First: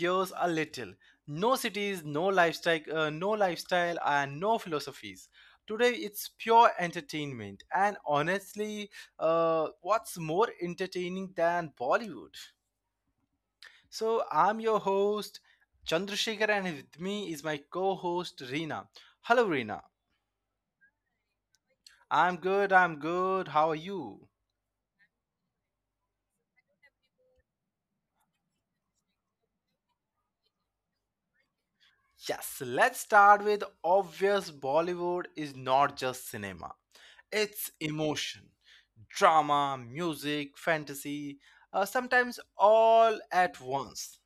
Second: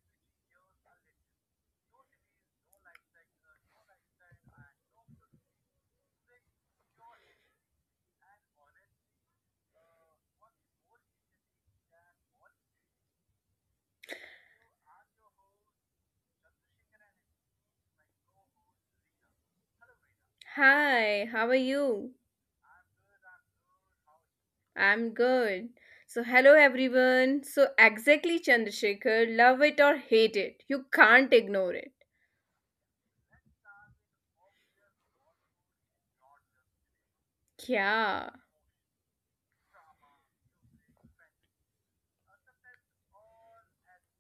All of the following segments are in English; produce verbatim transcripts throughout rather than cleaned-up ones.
gears a little. No cities, no lifestyle, uh, no lifestyle and no philosophies. Today it's pure entertainment and honestly, uh, what's more entertaining than Bollywood? So I'm your host Chandrasekhar and with me is my co-host Reena. Hello Reena. Hi, how are you? I'm good, I'm good. How are you? I'm good. So, hello everyone. So, exactly, Chandrasekhar, love it or hate it, you can't ignore it. Yes, let's start with obvious Bollywood is not just cinema. It's Yeah. emotion, drama, music, fantasy, uh, sometimes all at once.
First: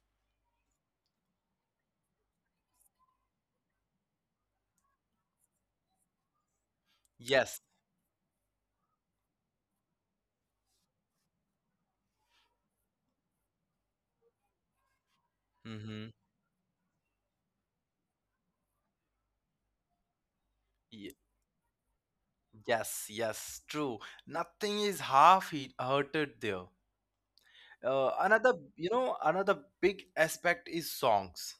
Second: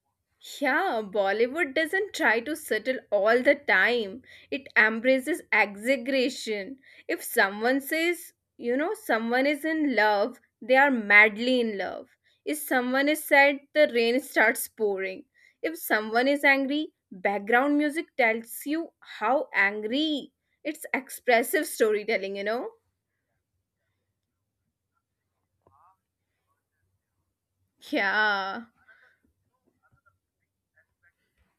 Yeah, Bollywood doesn't try to settle all the time. It embraces exaggeration. If Yes. someone says, you know, someone is in love, they are madly in love. If someone is sad, the rain starts pouring. If Mm-hmm. someone is angry, background music tells you how angry. It's expressive storytelling, you know? Yes, yes, true. Nothing is half he- hearted there. Uh, another, Yeah, you know, another big aspect is songs.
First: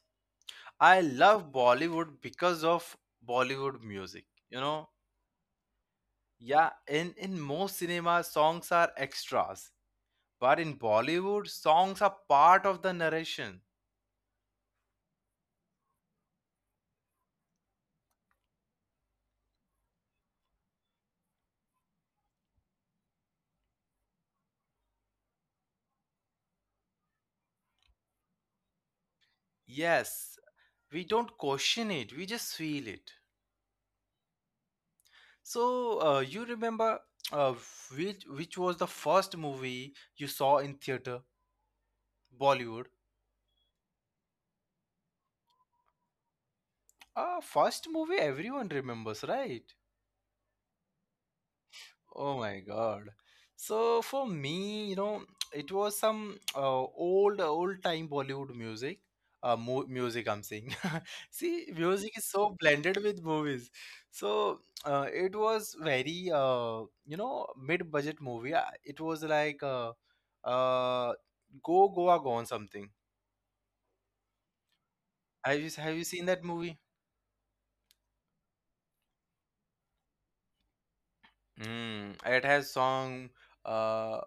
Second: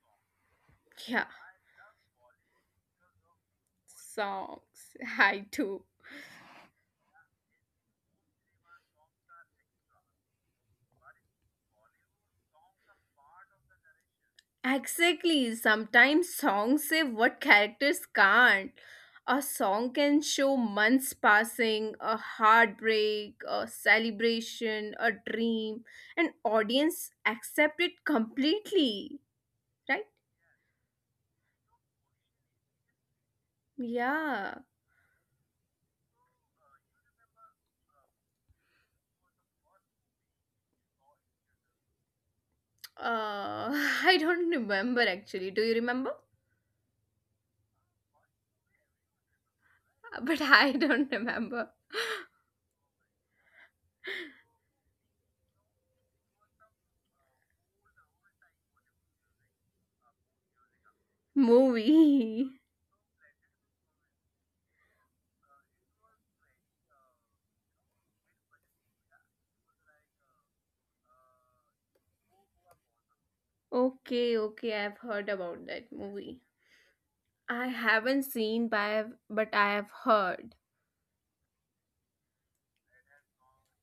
I yeah. love Bollywood because of Bollywood music. You know, Songs. I do. Yeah, in, in most cinemas, songs are extras. But in Bollywood, songs are part of the narration. Exactly. Sometimes songs say what characters can't. A song can show months passing, a heartbreak, a celebration, a dream, and audience accept it completely. Right? Yes, we don't question it, we just feel it. Yeah. So, uh, you remember uh, which, which was the first movie you saw in theater? Bollywood. Uh, I don't remember actually. Do you remember? Uh, first movie everyone remembers, right? But I don't remember. Oh my God. So for me, you know, it was some uh, old, old time Bollywood music. Uh, mo Music I'm saying. See, music is so Movie. blended with movies. So uh, it was very, uh, you know, mid-budget movie. Uh, It was like uh, uh, Go Goa Gone something. Okay, okay. I've Have you heard have you about seen that that movie? movie. I haven't seen, but I've but I have heard. Mm, it has song uh,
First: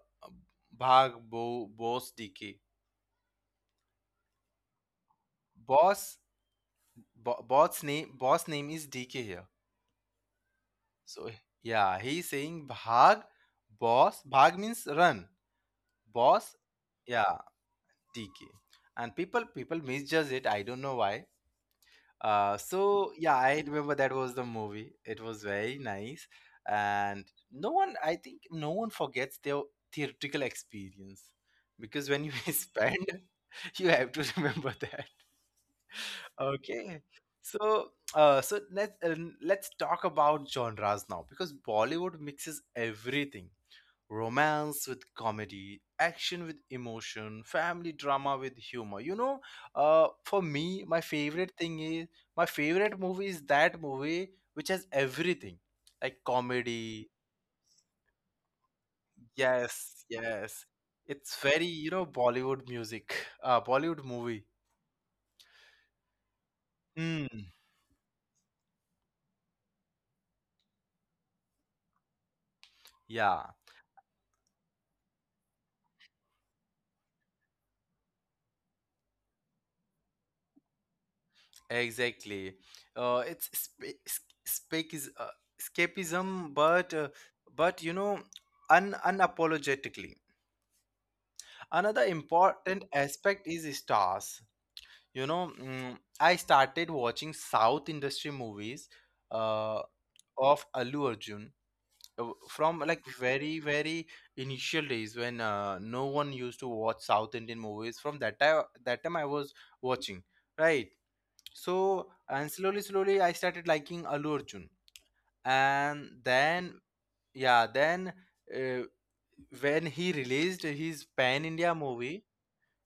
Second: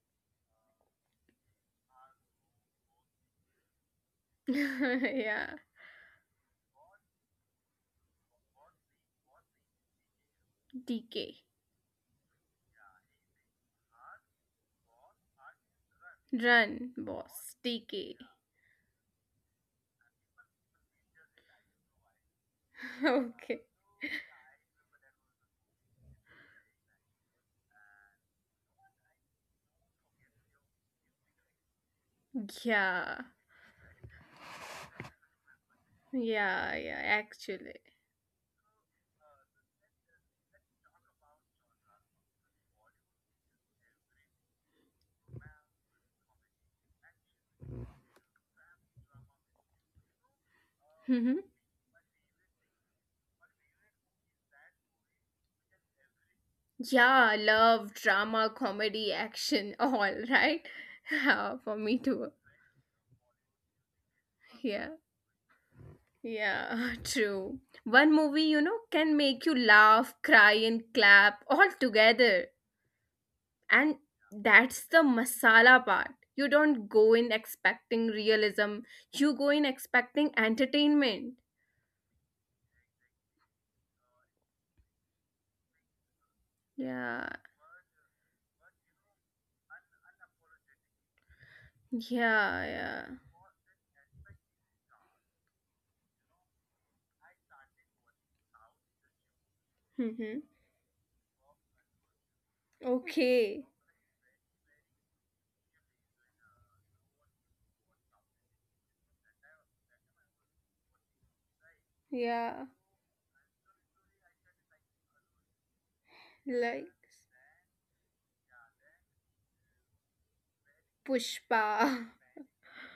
Bhag Bo Boss D K. Yeah, Boss Bo- bot's name boss name is D K here. So D K. yeah, he's saying Bhag boss. Bhag means run. Boss, Run, yeah, boss. D K. D K. And people people misjudge it. I don't know why. Uh, so yeah, Okay. I remember that was the movie. It was very nice, and no one I think no one forgets their theatrical experience because when you Yeah. spend, you have to remember that. Yeah, yeah, Okay. actually. So, uh, so let's uh, let's talk about genres now because Bollywood mixes everything: romance with comedy, action with emotion, family drama with humor. You know, uh, for me, my Hmm. favorite thing is my favorite movie is that movie which has everything, like comedy. Yeah, love, drama, comedy, action, all, Yes, right? yes. It's Yeah, for very, me you know, too. Bollywood music, uh, Bollywood movie. Yeah. Yeah, Hmm. true. One movie, you know, can make you laugh, cry, and clap all together. Yeah. And that's the masala part. You don't go in expecting realism, you go in expecting entertainment. Exactly. Uh, it's sp- sp- uh, escapism, but uh, Yeah, but you know, un- unapologetically. Another yeah, important yeah. aspect is stars. You know, mm, I started watching South industry movies uh, Mm-hmm. of Allu Arjun uh, from like Okay. very very initial days when uh, no one used to watch South Indian movies. From that time, that time I was watching, right? So and Yeah, slowly, slowly, I started liking Allu Arjun, and then like yeah, then uh, when he released his Pan Pushpa. India movie,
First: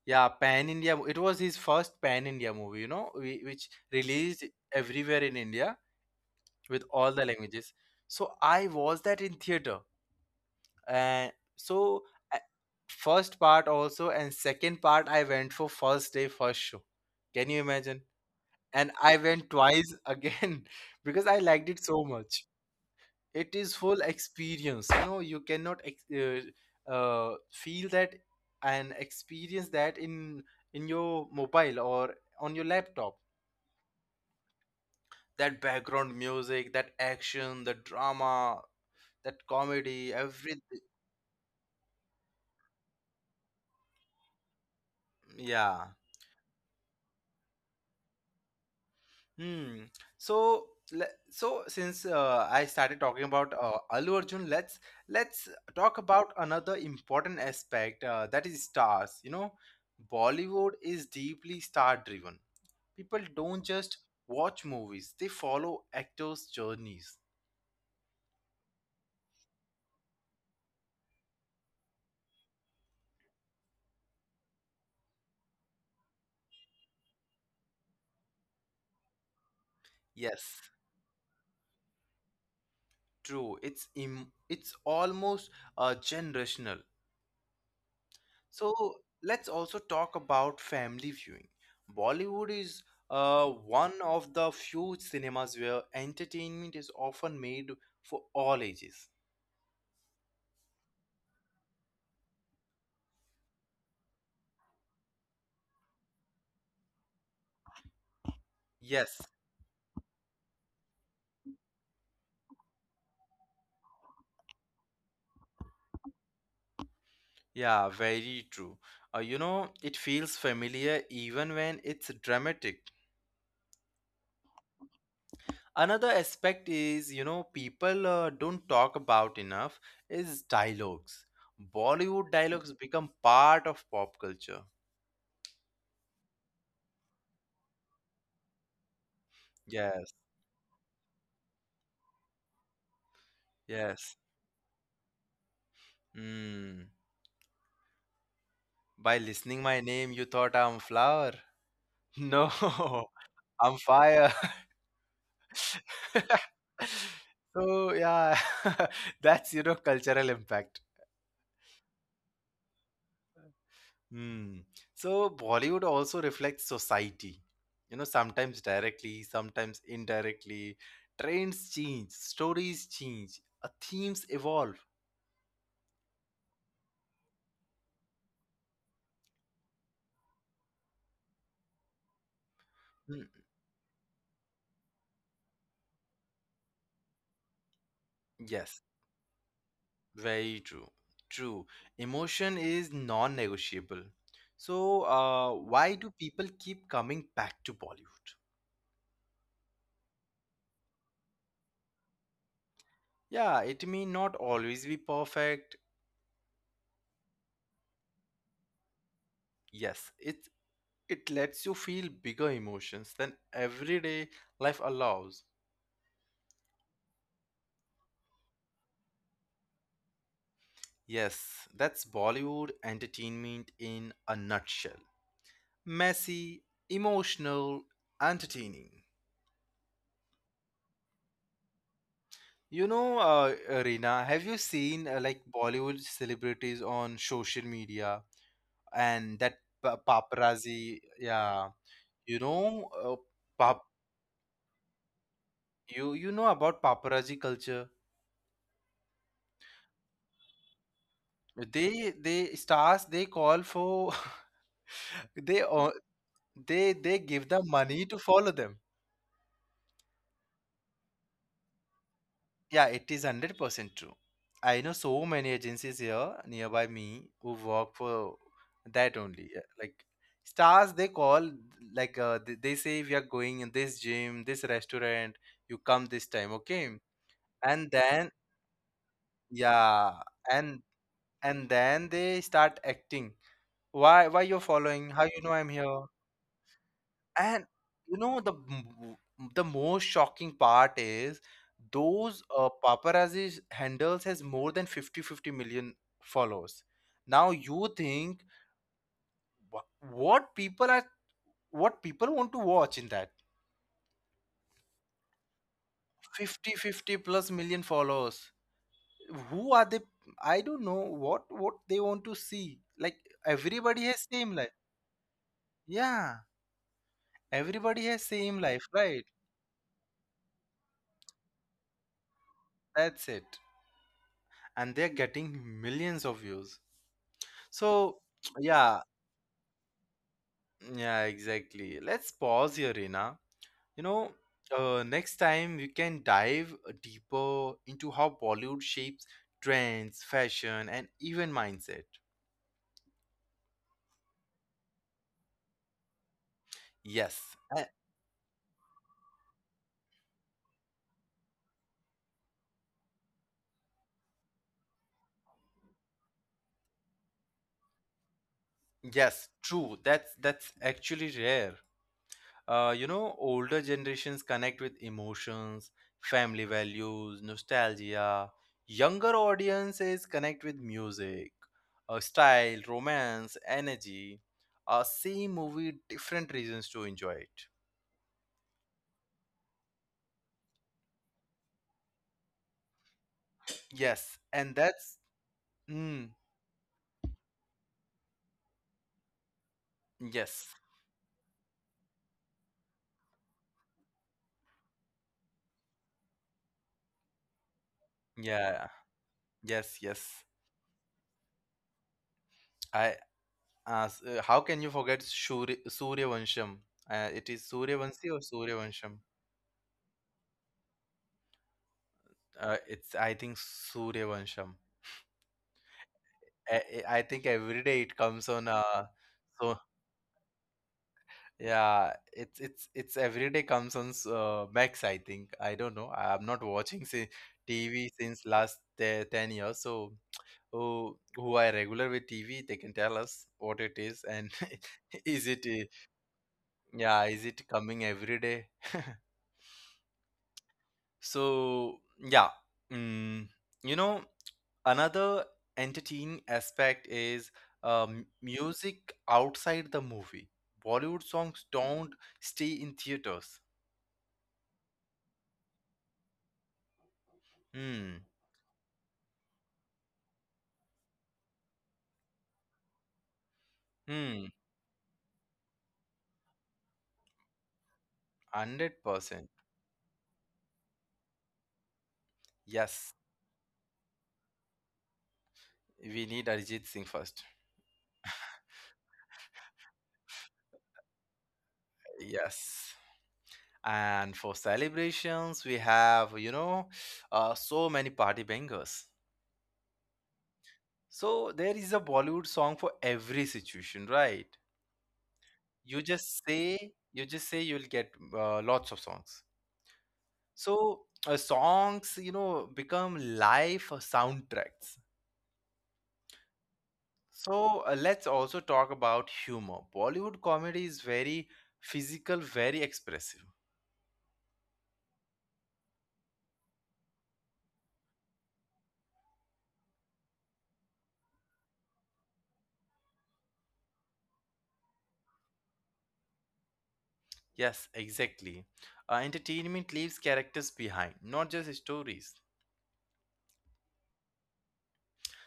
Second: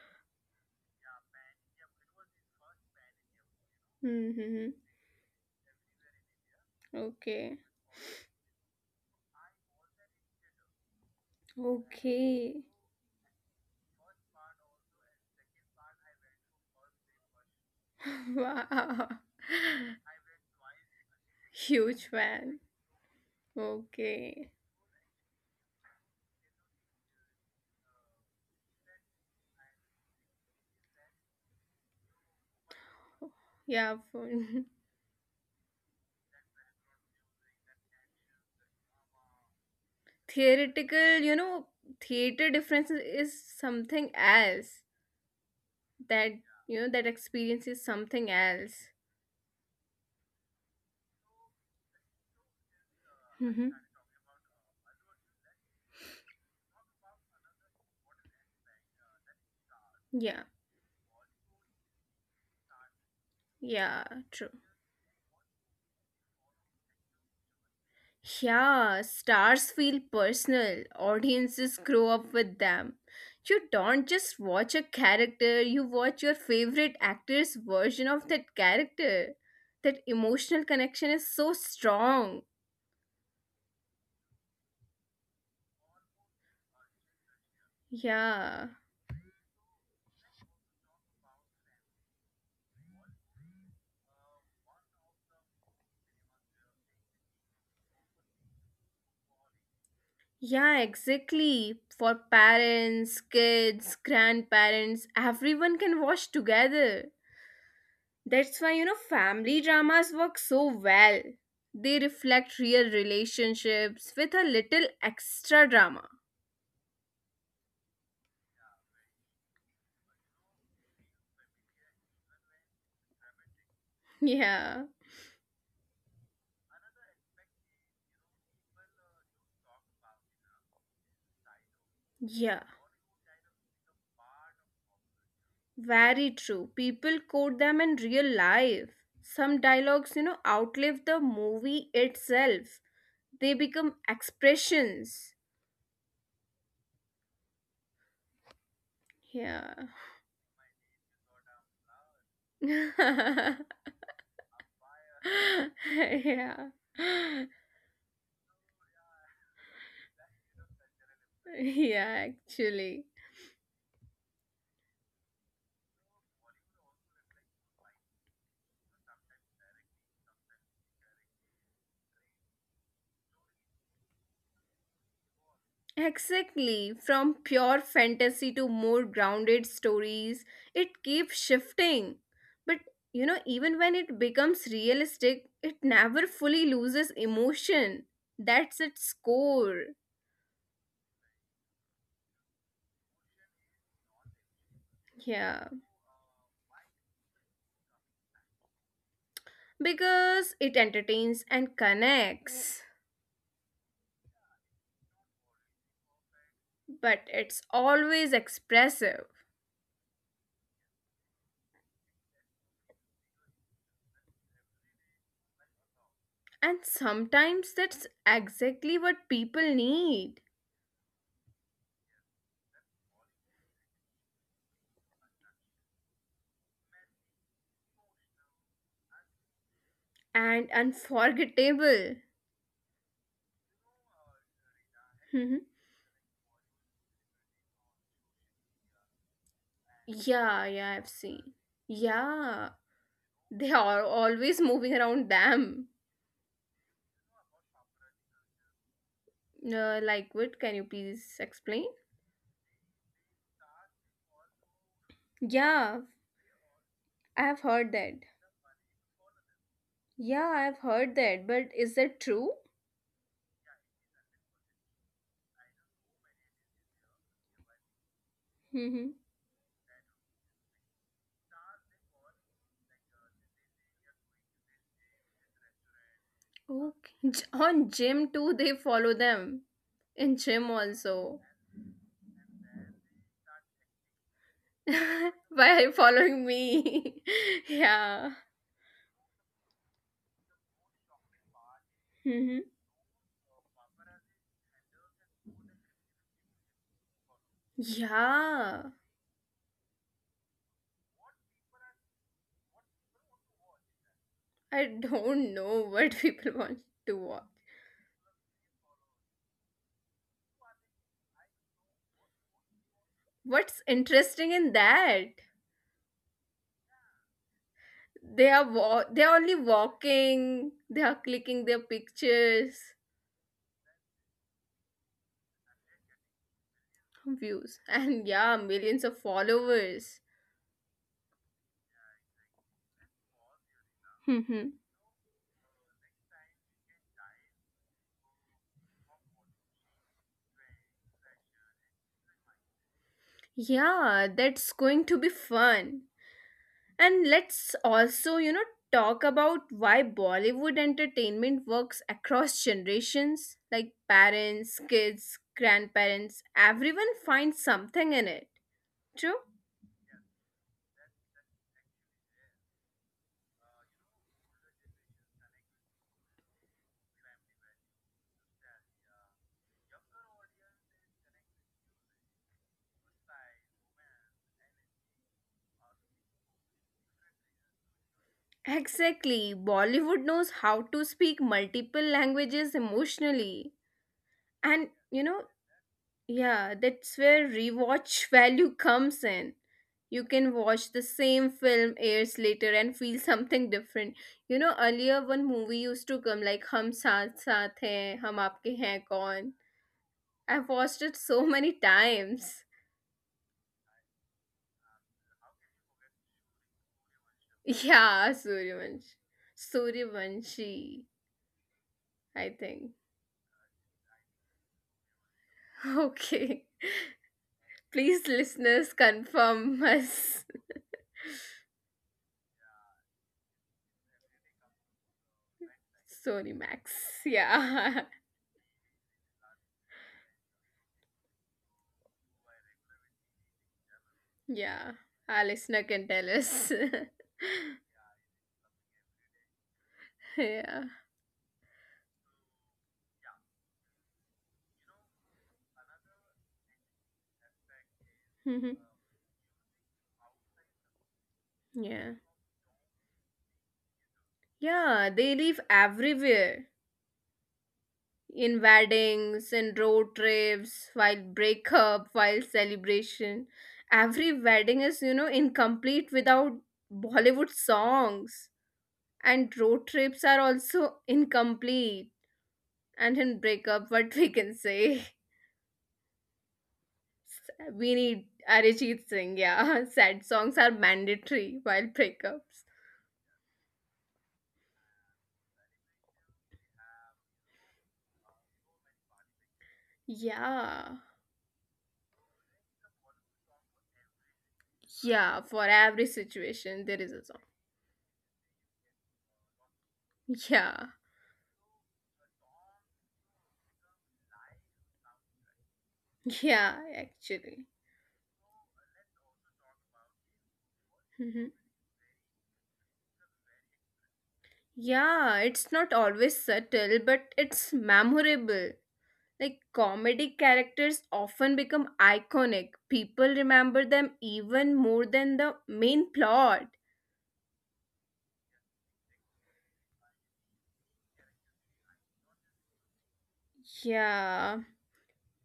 yeah, Pan India, it was his first Pan India movie, you know, whi- which released Mm-hmm. everywhere in India with all the Okay. languages. So I watched that in theater, and so I- Okay. first part also and second part I went for first day first show. Can you imagine? And Wow. I went twice again because I liked it Huge so much. fan. It is full Okay. experience. You know, you cannot ex- uh, uh, feel that and experience that in in your mobile or on your laptop. Yeah, for That background music, that action, the drama, that comedy, everything. theoretical, you know, theater difference is is something else. Yeah. That, you know, that experience is something else. Hmm. So, le- so since uh, I started talking about Mm-hmm. uh, Allu Arjun, let's let's talk about another important aspect uh, that is stars. You know, Yeah, Bollywood is deeply star-driven. People don't yeah, just true. watch movies; they follow actors' journeys. Yeah, stars feel personal. Audiences grow up with them. You don't just watch a character, you watch your favorite actor's version of that character. That Yes, emotional connection is so strong. true. It's im- it's almost uh, generational. Yeah. So let's also talk about family viewing. Bollywood is uh, one of the few cinemas where entertainment is often made for all ages. Yeah, exactly. For parents, kids, grandparents, everyone can watch together. That's why, you know, Yes, family dramas work so well. They reflect real relationships with a little extra drama. yeah, very true. Uh, you know, it feels familiar even when it's dramatic. Yeah, Another aspect is, you know, people uh, don't talk about enough is dialogues. Bollywood dialogues yeah, become part of pop culture. very true. People quote them in real life. Some Yes, dialogues, you know, outlive the movie itself, they become yes. expressions. Hmm. By listening my Yeah. name, you thought I'm flower? No, I'm fire. Yeah. So yeah, that's you know cultural impact. Yeah, actually. Hmm. So Bollywood also reflects society. You know, sometimes directly, sometimes indirectly. Trends change, stories change, uh, themes evolve. Exactly. From pure fantasy to more grounded stories, it keeps shifting. But Hmm. you know, even when it becomes realistic, it never fully loses emotion. Yes, That's its core. very true. True. Emotion is non-negotiable. So, uh, Yeah. why do people keep coming back to Bollywood? Because it entertains and connects, Yeah, it may not always be perfect. but it's always expressive. Yes, it it lets you feel bigger emotions than everyday life allows. And sometimes that's exactly what people need Yes, that's Bollywood entertainment in a nutshell. Messy, emotional, entertaining. and unforgettable. You know, uh, Reena, have you seen uh, like Bollywood celebrities on social media and that pa- Yeah, yeah, I've paparazzi? seen. Yeah, you Yeah, know, uh, they pap are always moving around them. you you know about paparazzi culture? Uh, like what? Can you please explain? They they stars they call for, they o- Yeah, they they I give have the heard money that. to follow them. Yeah, I have heard that. But is that true? Yeah, it is one hundred percent true. I know so many agencies here nearby me who work for Mm-hmm. that only. Yeah, like stars they call, like uh, they, they say we are going in this gym, this restaurant, you come this time, okay? Okay. J- On And gym then too, they follow them. yeah, In gym and also. and then they start acting. Why why you're following? How Why you know I'm are you here? following me? And you Yeah. know the m- the most shocking part is those Mm-hmm. uh, paparazzi handles has more than fifty fifty million followers. Now you think Yeah. wha- what people are what people want to watch in that I don't know what people fifty want fifty to plus watch. million followers. Who are they? I don't know what what they want to see. Like everybody has What's same life. interesting in that? Yeah, everybody has same They are life, wa- right? They are only walking. They are clicking their pictures, That's it. And they're getting millions of views. So, views, and yeah, yeah, millions of followers. yeah, exactly. Let's pause here, Reena. You know, uh, Hmm. next time we can dive deeper into how Bollywood shapes trends, fashion, and even mindset. Yeah, that's going to be fun. Yes, And uh, let's also, you know, talk about why Bollywood entertainment works across generations. Like parents, kids, grandparents, everyone finds something in it. True? yes, true. That's that's actually rare. Uh, you know, older generations connect with emotions, family values, nostalgia. Younger audiences connect with music, uh, style, romance, energy. Uh, same movie, different reasons to enjoy it. Exactly. Bollywood knows how to speak multiple languages emotionally. Yes, and And that's you know, mm, yeah, that's where rewatch value comes in. You yes, can watch the same film years later and feel something different. You know, earlier one movie used to come like Hum Saath Saath Hain, Hum Aapke yeah, Hain Kaun. yes, yes. I've watched it so many times. I as uh, How can you forget Shuri, suryavansham? Uh, it is Suryavanshi or Yeah, Suryavansham? Suryavansh. Suryavanshi, uh, I It's, I think. think, Suryavansham. I I Okay. think every day it comes on. uh Please, listeners, So confirm us. yeah, it's it's it's every day comes on s- uh, Max. I think. I don't know. I'm not watching Sorry, si Max. T V since Yeah. last te ten years. So who who are regular with T V they can tell us what it is, and Yeah, is it our uh, listener can tell us. yeah, is it coming every day? Yeah. so yeah. mm, you know, another entertaining aspect is um, Mhm. music outside the movie. Bollywood songs Yeah. don't stay in theaters. Yeah, they live everywhere. Hmm. In weddings, in road trips, while breakup, while celebration. Every Hmm. wedding is, you know, incomplete without Bollywood songs. Hundred And percent. road trips are also incomplete. And Yes. in breakup, what we can say? We need Arijit Singh first. We need Arijit Singh, yeah. Sad songs are mandatory while breakups. Yes. And for celebrations, we have you know uh, so many party bangers. Yeah. So there is a Bollywood song for every situation, right? Yeah, for You every just say situation there you is a just song. say you'll get uh, lots of songs. Yeah. So uh, songs, you know, become life soundtracks. Yeah, actually. So uh, let's also talk about humor. Bollywood comedy is very Mhm. physical, very expressive. Yeah, it's not always subtle, but it's memorable. Like comedic characters often become iconic. People remember them even more than the main plot. Yes, exactly. Uh, entertainment leaves characters behind, not just stories. Yeah.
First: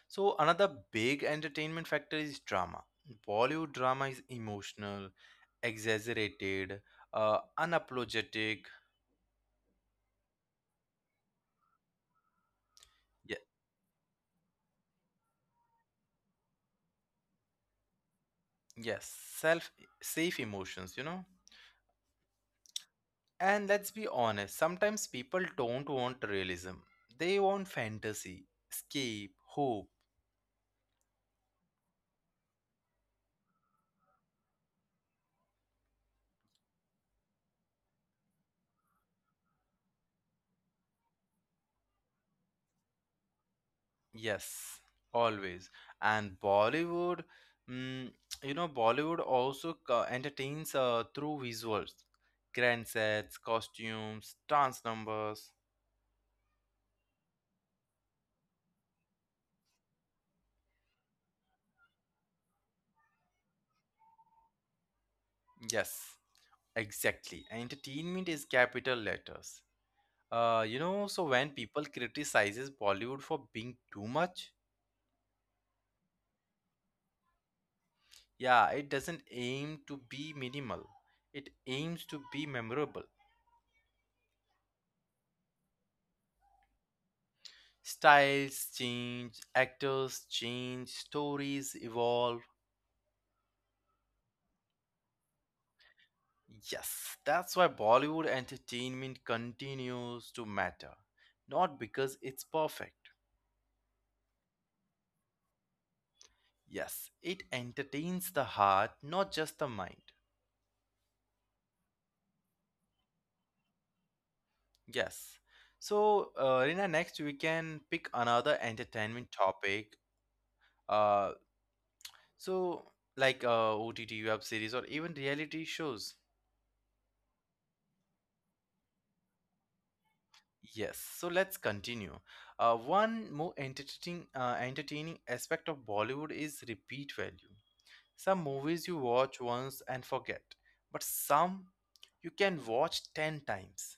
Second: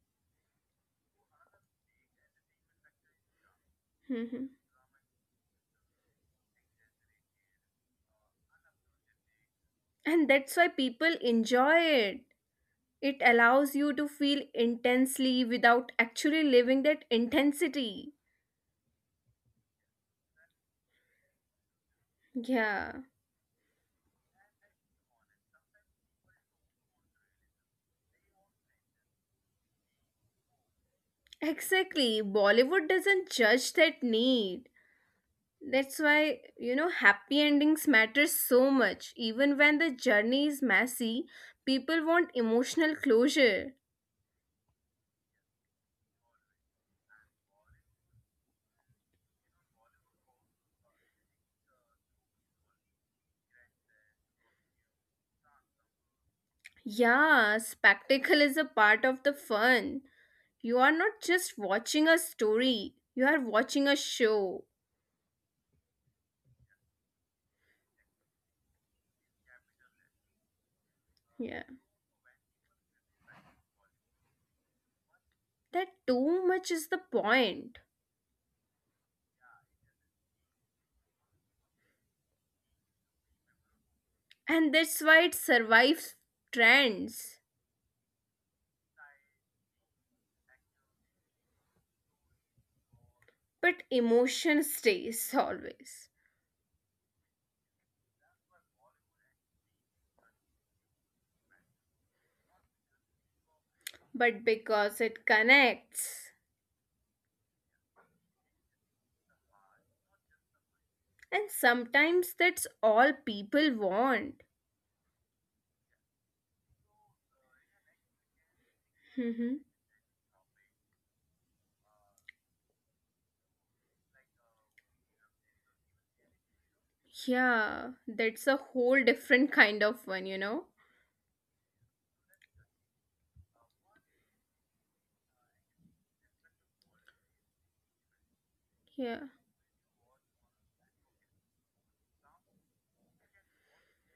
So another big entertainment factor is drama. Bollywood drama is Mhm. emotional, exaggerated, uh, unapologetic. And that's why people enjoy it. It Yeah, allows you to feel intensely without actually living that intensity. yes, self safe emotions, you know. Yeah. And let's be honest, sometimes people don't want realism. They want fantasy, escape, hope. Exactly. Bollywood doesn't judge that need. That's why, you know, happy endings matter so much. Even when the journey is messy, people want emotional closure. Yes, always. And Bollywood, mm, you know, Bollywood also co- entertains uh, through visuals, grand sets, costumes, dance numbers. Yeah, spectacle is a part of the fun. You are not just watching a story, you are watching a show. Yes, exactly. Entertainment is capital letters. Uh, you know, so when Yeah. people criticizes Bollywood for being too much. That too much is the point. Yeah, it doesn't aim to be minimal. It aims to be memorable. And that's why it survives trends. Styles change, actors change, stories evolve. But emotion stays always. Yes, that's why Bollywood entertainment continues to matter. Not because it's perfect. But because it connects. Yes, it entertains the heart, not just the mind. And sometimes that's all people want. Yes. So, uh, Rina, next we can pick another entertainment Mhm. topic. Uh, So, like uh, O T T web series or even reality shows. Yeah, that's a whole different kind of one, you know? Yes. So let's continue. Uh, one more entertaining, uh, entertaining aspect of Bollywood is repeat value. Some movies you Yeah, watch once and forget, but some you can watch ten times.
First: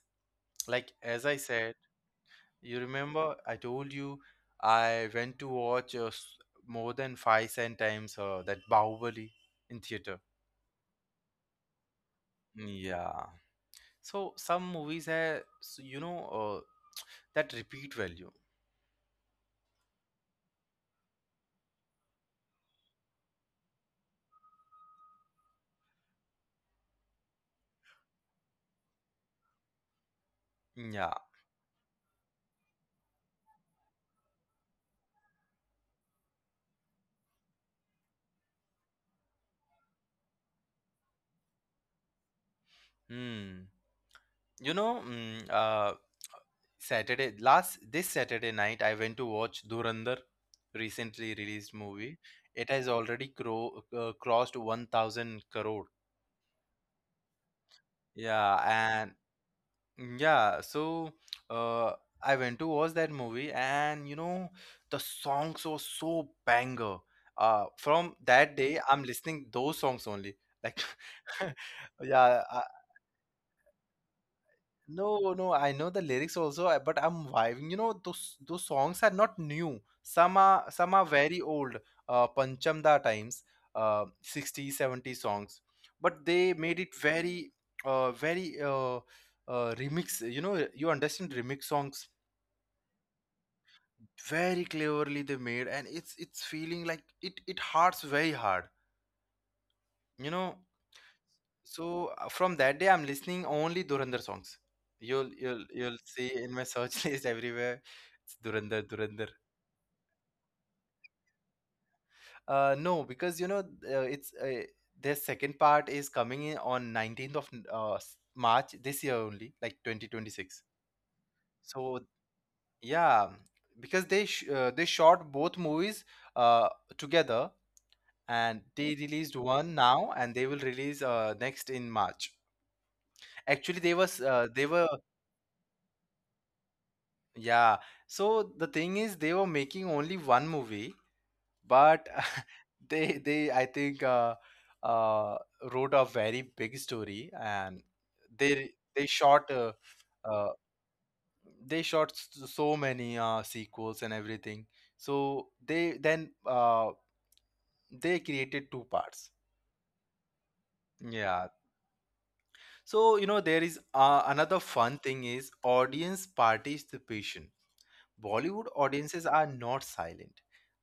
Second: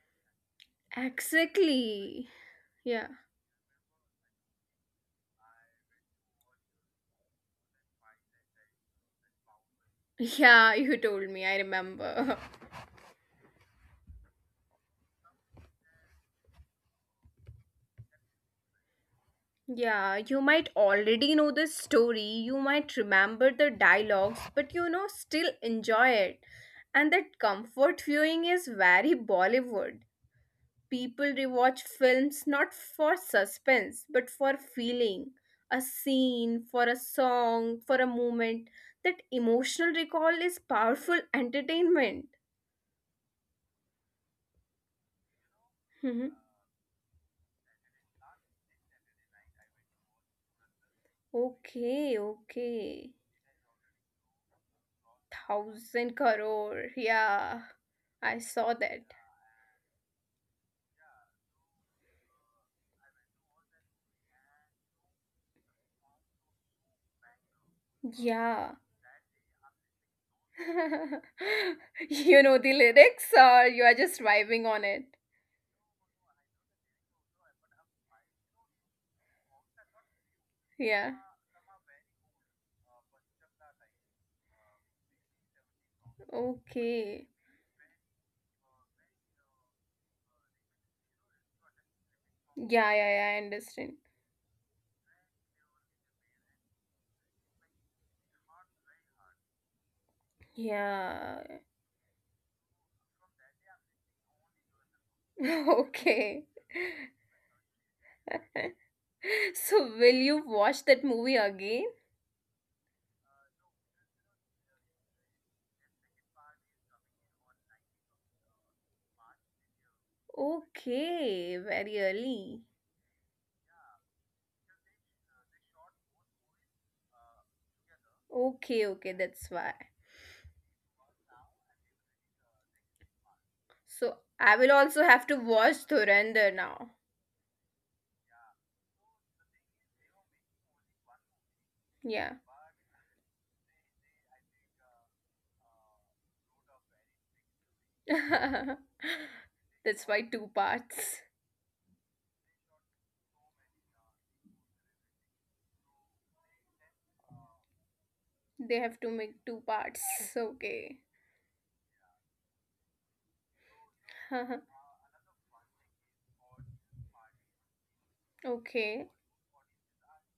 Like, as I said, exactly. you Yeah. remember I told you I went to watch uh, s- more than five, ten times uh, that Bahubali in theater. Yeah, you told me, I remember. Yeah. So some movies have, s- you know, uh, that repeat value. Yeah, you might already know the story, you might remember the dialogues, but you know, still enjoy it. And that comfort viewing is very Bollywood. Yeah. People rewatch films not for suspense, but for feeling. A scene, for a song, for a moment. That emotional recall is powerful entertainment. Hmm. You know, mm, uh, Mhm. Saturday last this Saturday night I went to watch Durandar, recently released movie. Okay, It has okay. already cro- uh, crossed one thousand crore. Thousand crore. Yeah, I saw Yeah. that. Mm. Yeah, so uh, I went to watch that movie, and you know, the songs were so banger. Uh, from that Yeah. day, I'm listening those songs only. Like, yeah, You know the lyrics, or you are just vibing on it? no, no, I know the lyrics also, I- but I'm vibing. You know, those those songs are not new. Some are some are Yeah. very old, uh, Panchamda times, uh, sixties, seventies songs. But they made it Okay. very, uh, very uh, uh, remix. You know, you understand remix songs Yeah, yeah, yeah, I understand. very cleverly they made, and it's it's feeling like it it hurts very hard. You know, Yeah. so uh, from that day, I'm listening only Dhurandhar songs. You'll you'll you'll see Okay. in my search list everywhere. It's Dhurandhar, Dhurandhar. So, will you watch that movie again? Uh, no, because you know uh, it's uh, their second part is coming in on nineteenth of uh, s- March this year only, like twenty twenty-six. Okay, very So early. yeah, because they sh uh, they shot both movies uh, together, and they Okay, okay, released that's one why. now, and they will release uh, next in March. Actually, they was So, uh, they I were. will also have to watch Dhurandhar now. Yeah. So the thing is, they were making only one movie, but Yeah. they they I think uh, uh, wrote a very big story, and they they shot uh, That's why uh, two parts. they shot s- so many uh, sequels and everything. So they then uh, they created two They parts. have to make two parts. Okay. Yeah. So you know there is uh, another fun thing is audience participation. Bollywood audiences are Okay. not silent.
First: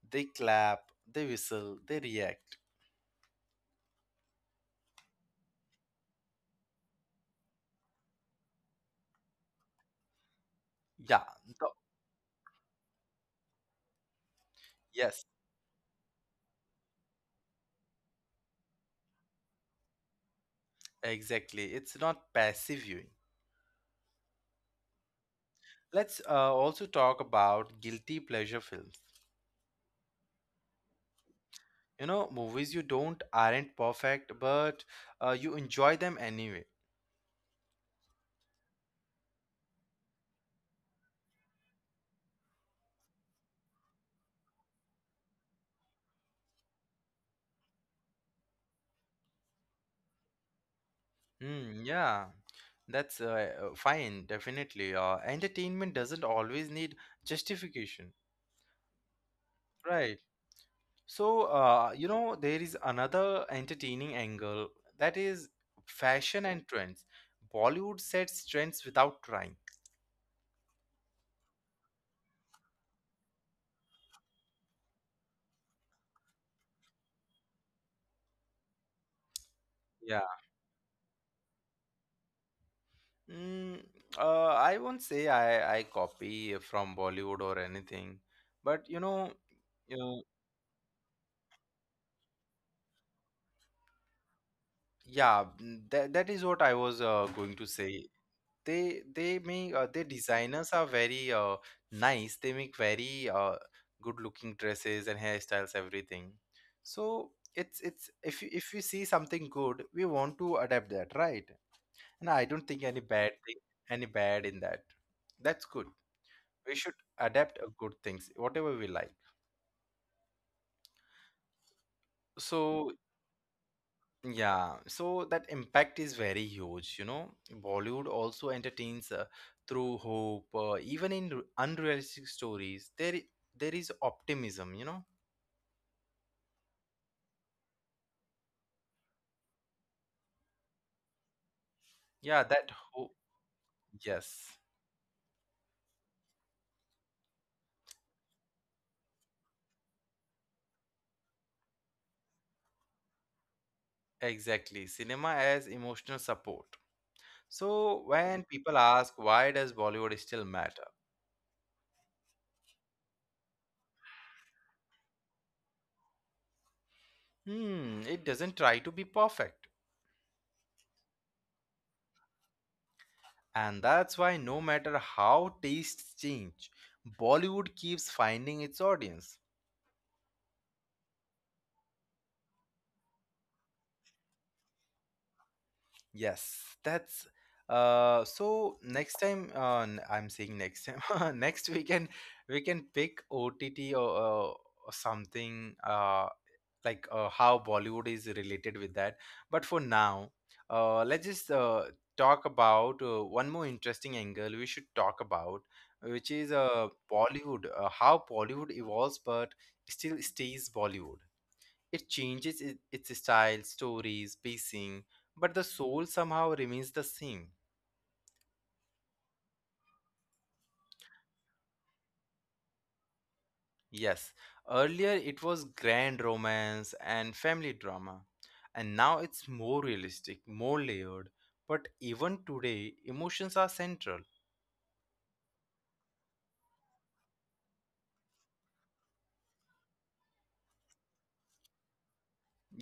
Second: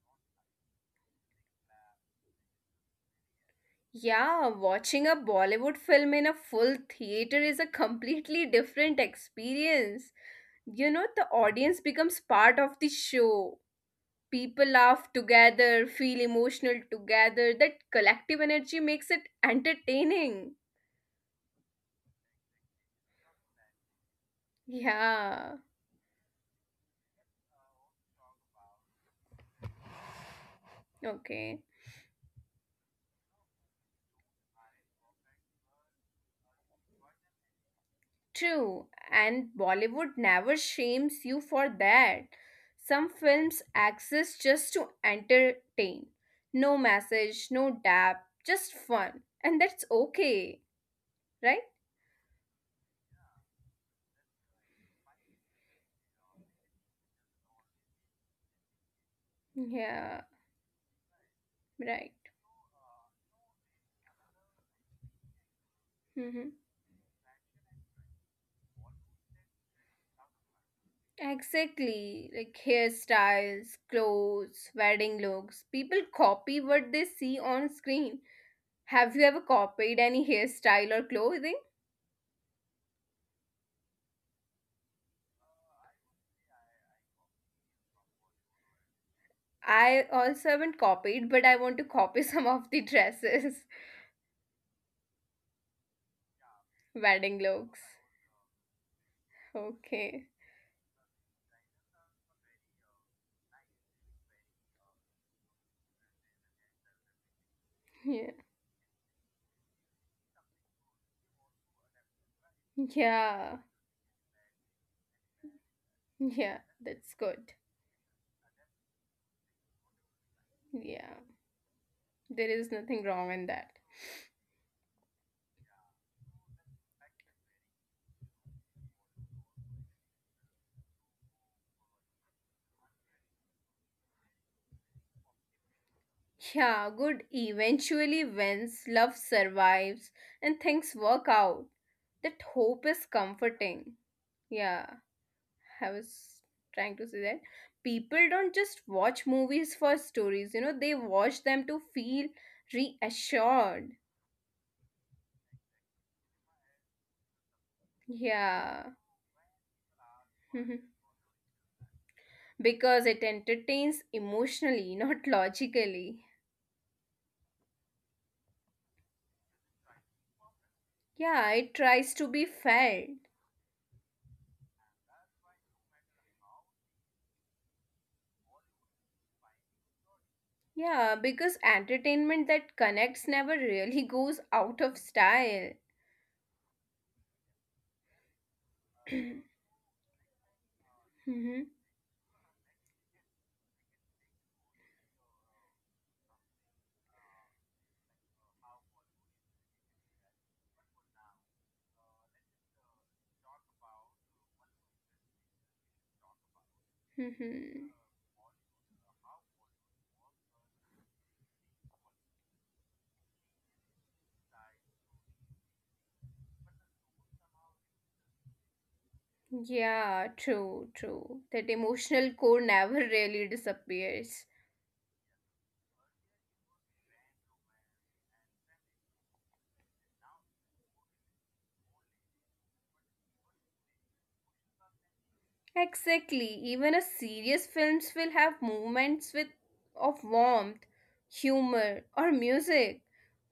They clap, they whistle, they react. Yeah, watching a Bollywood film in a full theater is a completely different experience. You know, Yeah, the the- audience becomes part of the show. People yes, laugh together, feel emotional together. That collective energy makes it entertaining. exactly. It's not passive viewing. Yeah, Let's uh, also talk about guilty pleasure films. okay. You know, movies you don't aren't perfect, but uh, you enjoy them anyway. True, and Bollywood never shames you for that. Some films exist just to entertain. No message, no depth, just fun. And that's okay, right? Hmm, yeah, that's uh, uh, fine, definitely. Uh, entertainment doesn't always need justification, right? Yeah, So, uh, you right. know, there is another entertaining angle that is fashion Hmm. and trends. Bollywood sets trends without trying. Exactly. Like hairstyles, clothes, wedding looks. People copy what they see on screen. Have you ever Yeah. copied any hairstyle or clothing? Mm, uh, I won't say I, I copy from Bollywood or anything, but you know, you I know, also haven't copied, but I want to copy some of the dresses. yeah, mm, that, that is what I was uh, Wedding going to looks. say. they they make uh, their Okay. designers are very uh, nice. They make very uh, good looking dresses and hairstyles, everything. So it's it's Yeah. if you, if you see something good, we want to adapt that, right? And I don't think any bad thing, Yeah. any bad in that. That's good. Yeah. We should That's good. adapt uh, good things, whatever we like. Yeah. There is So nothing wrong in that. yeah, so that impact is very huge, you know. Bollywood also entertains uh, through hope, uh, even in r- unrealistic stories. There, i- there is optimism, you know. Yeah. Good eventually wins, love survives, and things work out. Yeah, That that hope is hope. comforting. Yes, Yeah. I was trying to say that. People don't just watch movies for stories, you know, they watch them to feel reassured. exactly. Cinema as emotional support. So when people Yeah. ask, why does Bollywood still matter? Because it entertains emotionally, not logically. Hmm, it doesn't try to be perfect, Yeah, it tries to be felt. and that's why no matter how tastes change, Bollywood keeps finding its audience. Yeah, because entertainment that connects never really goes out of style. Yes, that's, uh so next time uh, n- I'm saying next Hmm. time next weekend we can pick O T T or, uh, or something uh like uh, how Bollywood is related with that. But for now, uh let's just uh, talk about uh, one more interesting angle we should talk about, which is uh Hmm. Bollywood, uh, how Bollywood evolves but still stays Bollywood. It changes it, its style, stories, pacing, but the soul somehow remains the same. Yeah, true, true. That emotional core never really disappears. Yes, earlier it was grand romance and family drama, and now it's more realistic, more layered. But even today, emotions are central. Exactly. Even a serious films will have moments with of warmth, humor, or music.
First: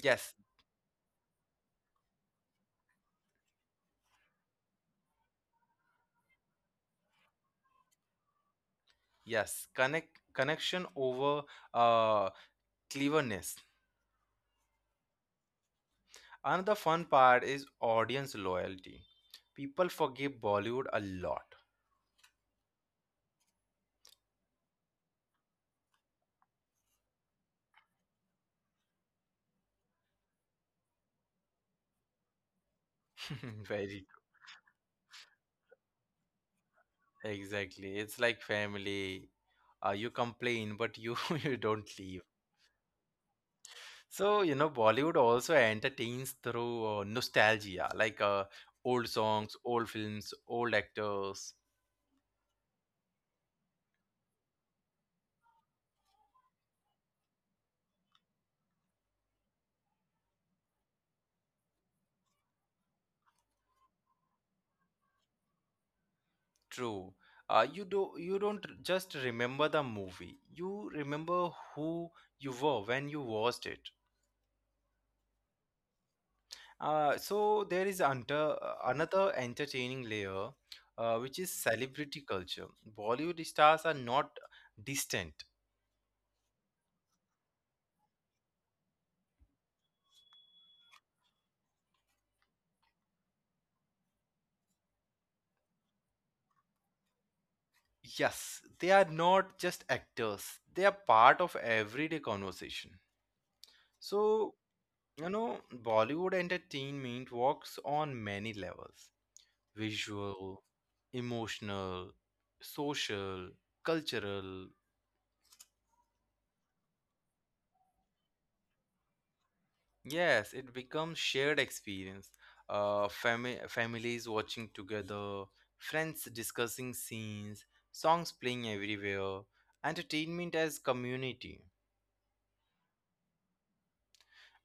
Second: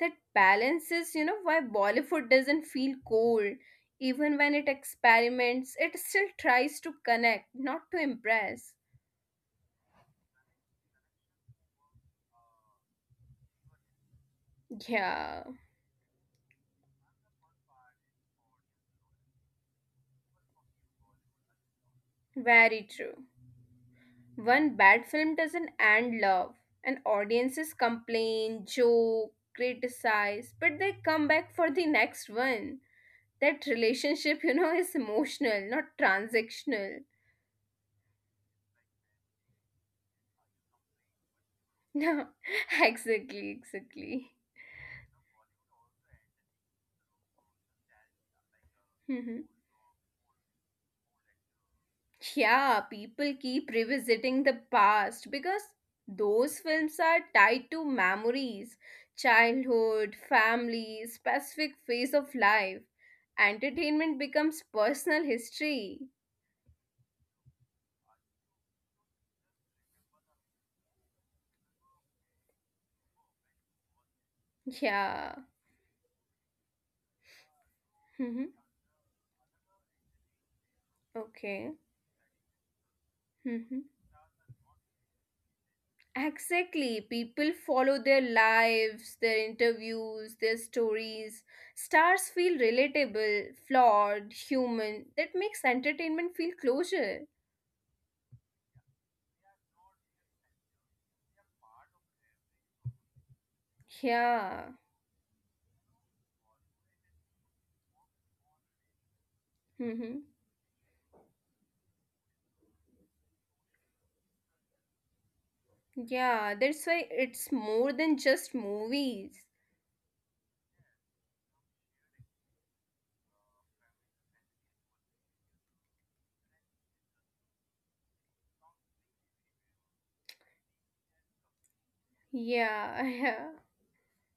That balances, you know, why Bollywood doesn't feel cold. Even when it experiments, it still tries to connect, not to impress. yes, connect connection over uh, cleverness. Yeah, Another fun part is audience loyalty. People forgive Bollywood a lot. very true. One bad film doesn't end love, and audiences complain, joke, criticize, but they come back for the next one. That Very relationship, you know, is emotional, not transactional. exactly. It's like family. Uh, you complain, but you you don't leave. No, exactly, exactly. So you know, Bollywood also entertains through uh, nostalgia, like uh, old Mhm. songs, old films, old actors. Yeah, people keep revisiting the past because those films are tied to memories, childhood, family, specific phase of life. Entertainment becomes personal history. True. Uh, you do you don't r- just remember the movie, you remember who you were when you watched it. Yeah. Uh, so there is under Mhm. uh, another entertaining layer, uh, which is Okay. celebrity culture. Bollywood stars Mm-hmm. are not distant. Exactly. People follow their lives, their interviews, their stories. Stars feel relatable, flawed, human. That makes entertainment feel closer. Yes, they are not just actors, they are part of everyday conversation. So, Yeah. you know, Bollywood entertainment works on many levels: Mm-hmm. visual, emotional, social, cultural. Yeah, that's why it's more than just movies. Yes, it becomes shared experience. Uh, fami- families watching together, friends discussing scenes, songs playing everywhere, entertainment as community. Yeah, yeah.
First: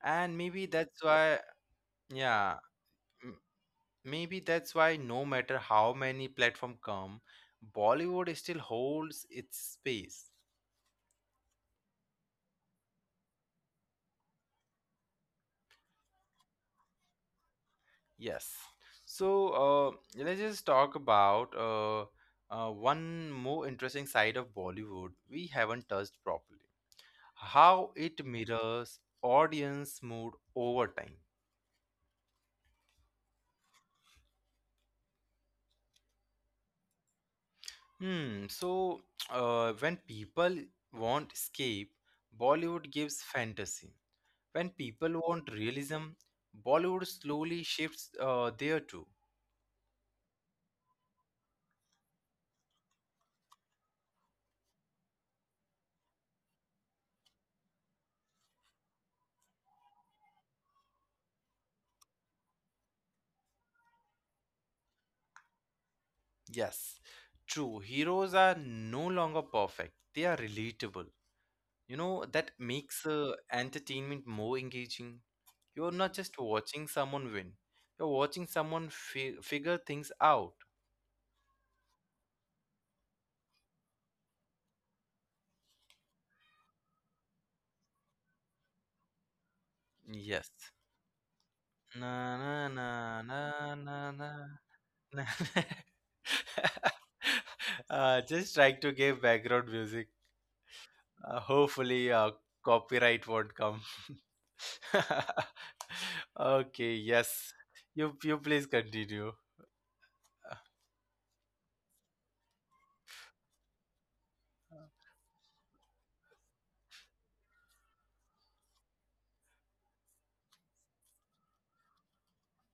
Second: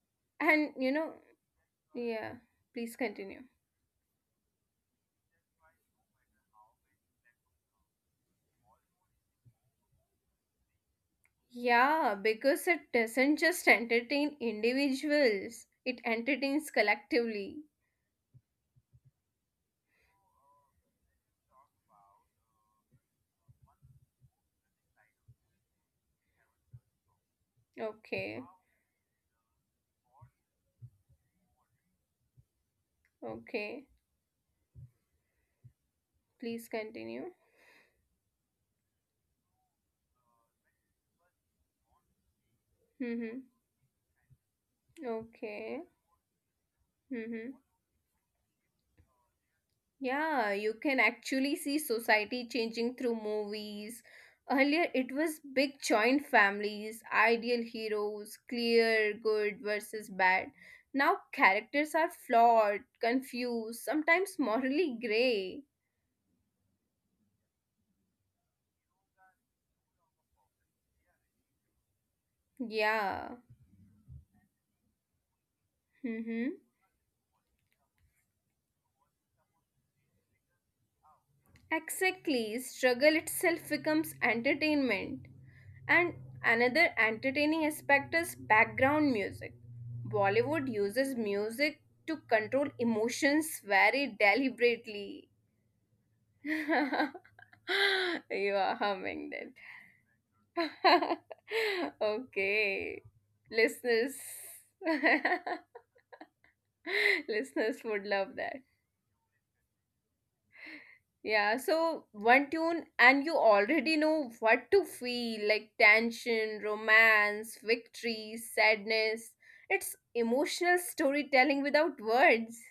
And maybe And you that's know, why, yeah, yeah. please continue. Maybe that's why no matter how many platforms come, Bollywood still holds its space. Yeah, because it doesn't just entertain individuals, it entertains collectively. Yes. So uh, let's just talk about uh, uh, one more interesting side of Bollywood we haven't touched properly. How it Okay, mirrors audience mood over time. okay. Please continue. Hmm. So uh, when people want escape, Bollywood gives Mm-hmm. fantasy. When people want Okay. realism, Bollywood Mm-hmm. slowly shifts uh, there too. Yeah, you can actually see society changing through movies. Earlier, it was big joint families, ideal heroes, clear good versus bad. Now, characters are flawed, confused, sometimes morally gray. Yes, true. Heroes are no longer perfect, they are relatable. You know, that makes uh, Yeah. entertainment more engaging. You're not just Mm-hmm. watching someone win, you're watching someone fi- figure things out. Exactly. Struggle itself becomes entertainment. And another entertaining aspect is background music. Yes. Bollywood uses music Na to na control na na emotions na very na na. deliberately. You uh, Just are trying to give humming background music. that. Uh, hopefully, uh, Okay. copyright won't come. Listeners. okay, yes. Listeners would You you love that. please continue. Yeah, so one tune, and you already know what to feel like tension, romance, victory, sadness. It's emotional storytelling without words.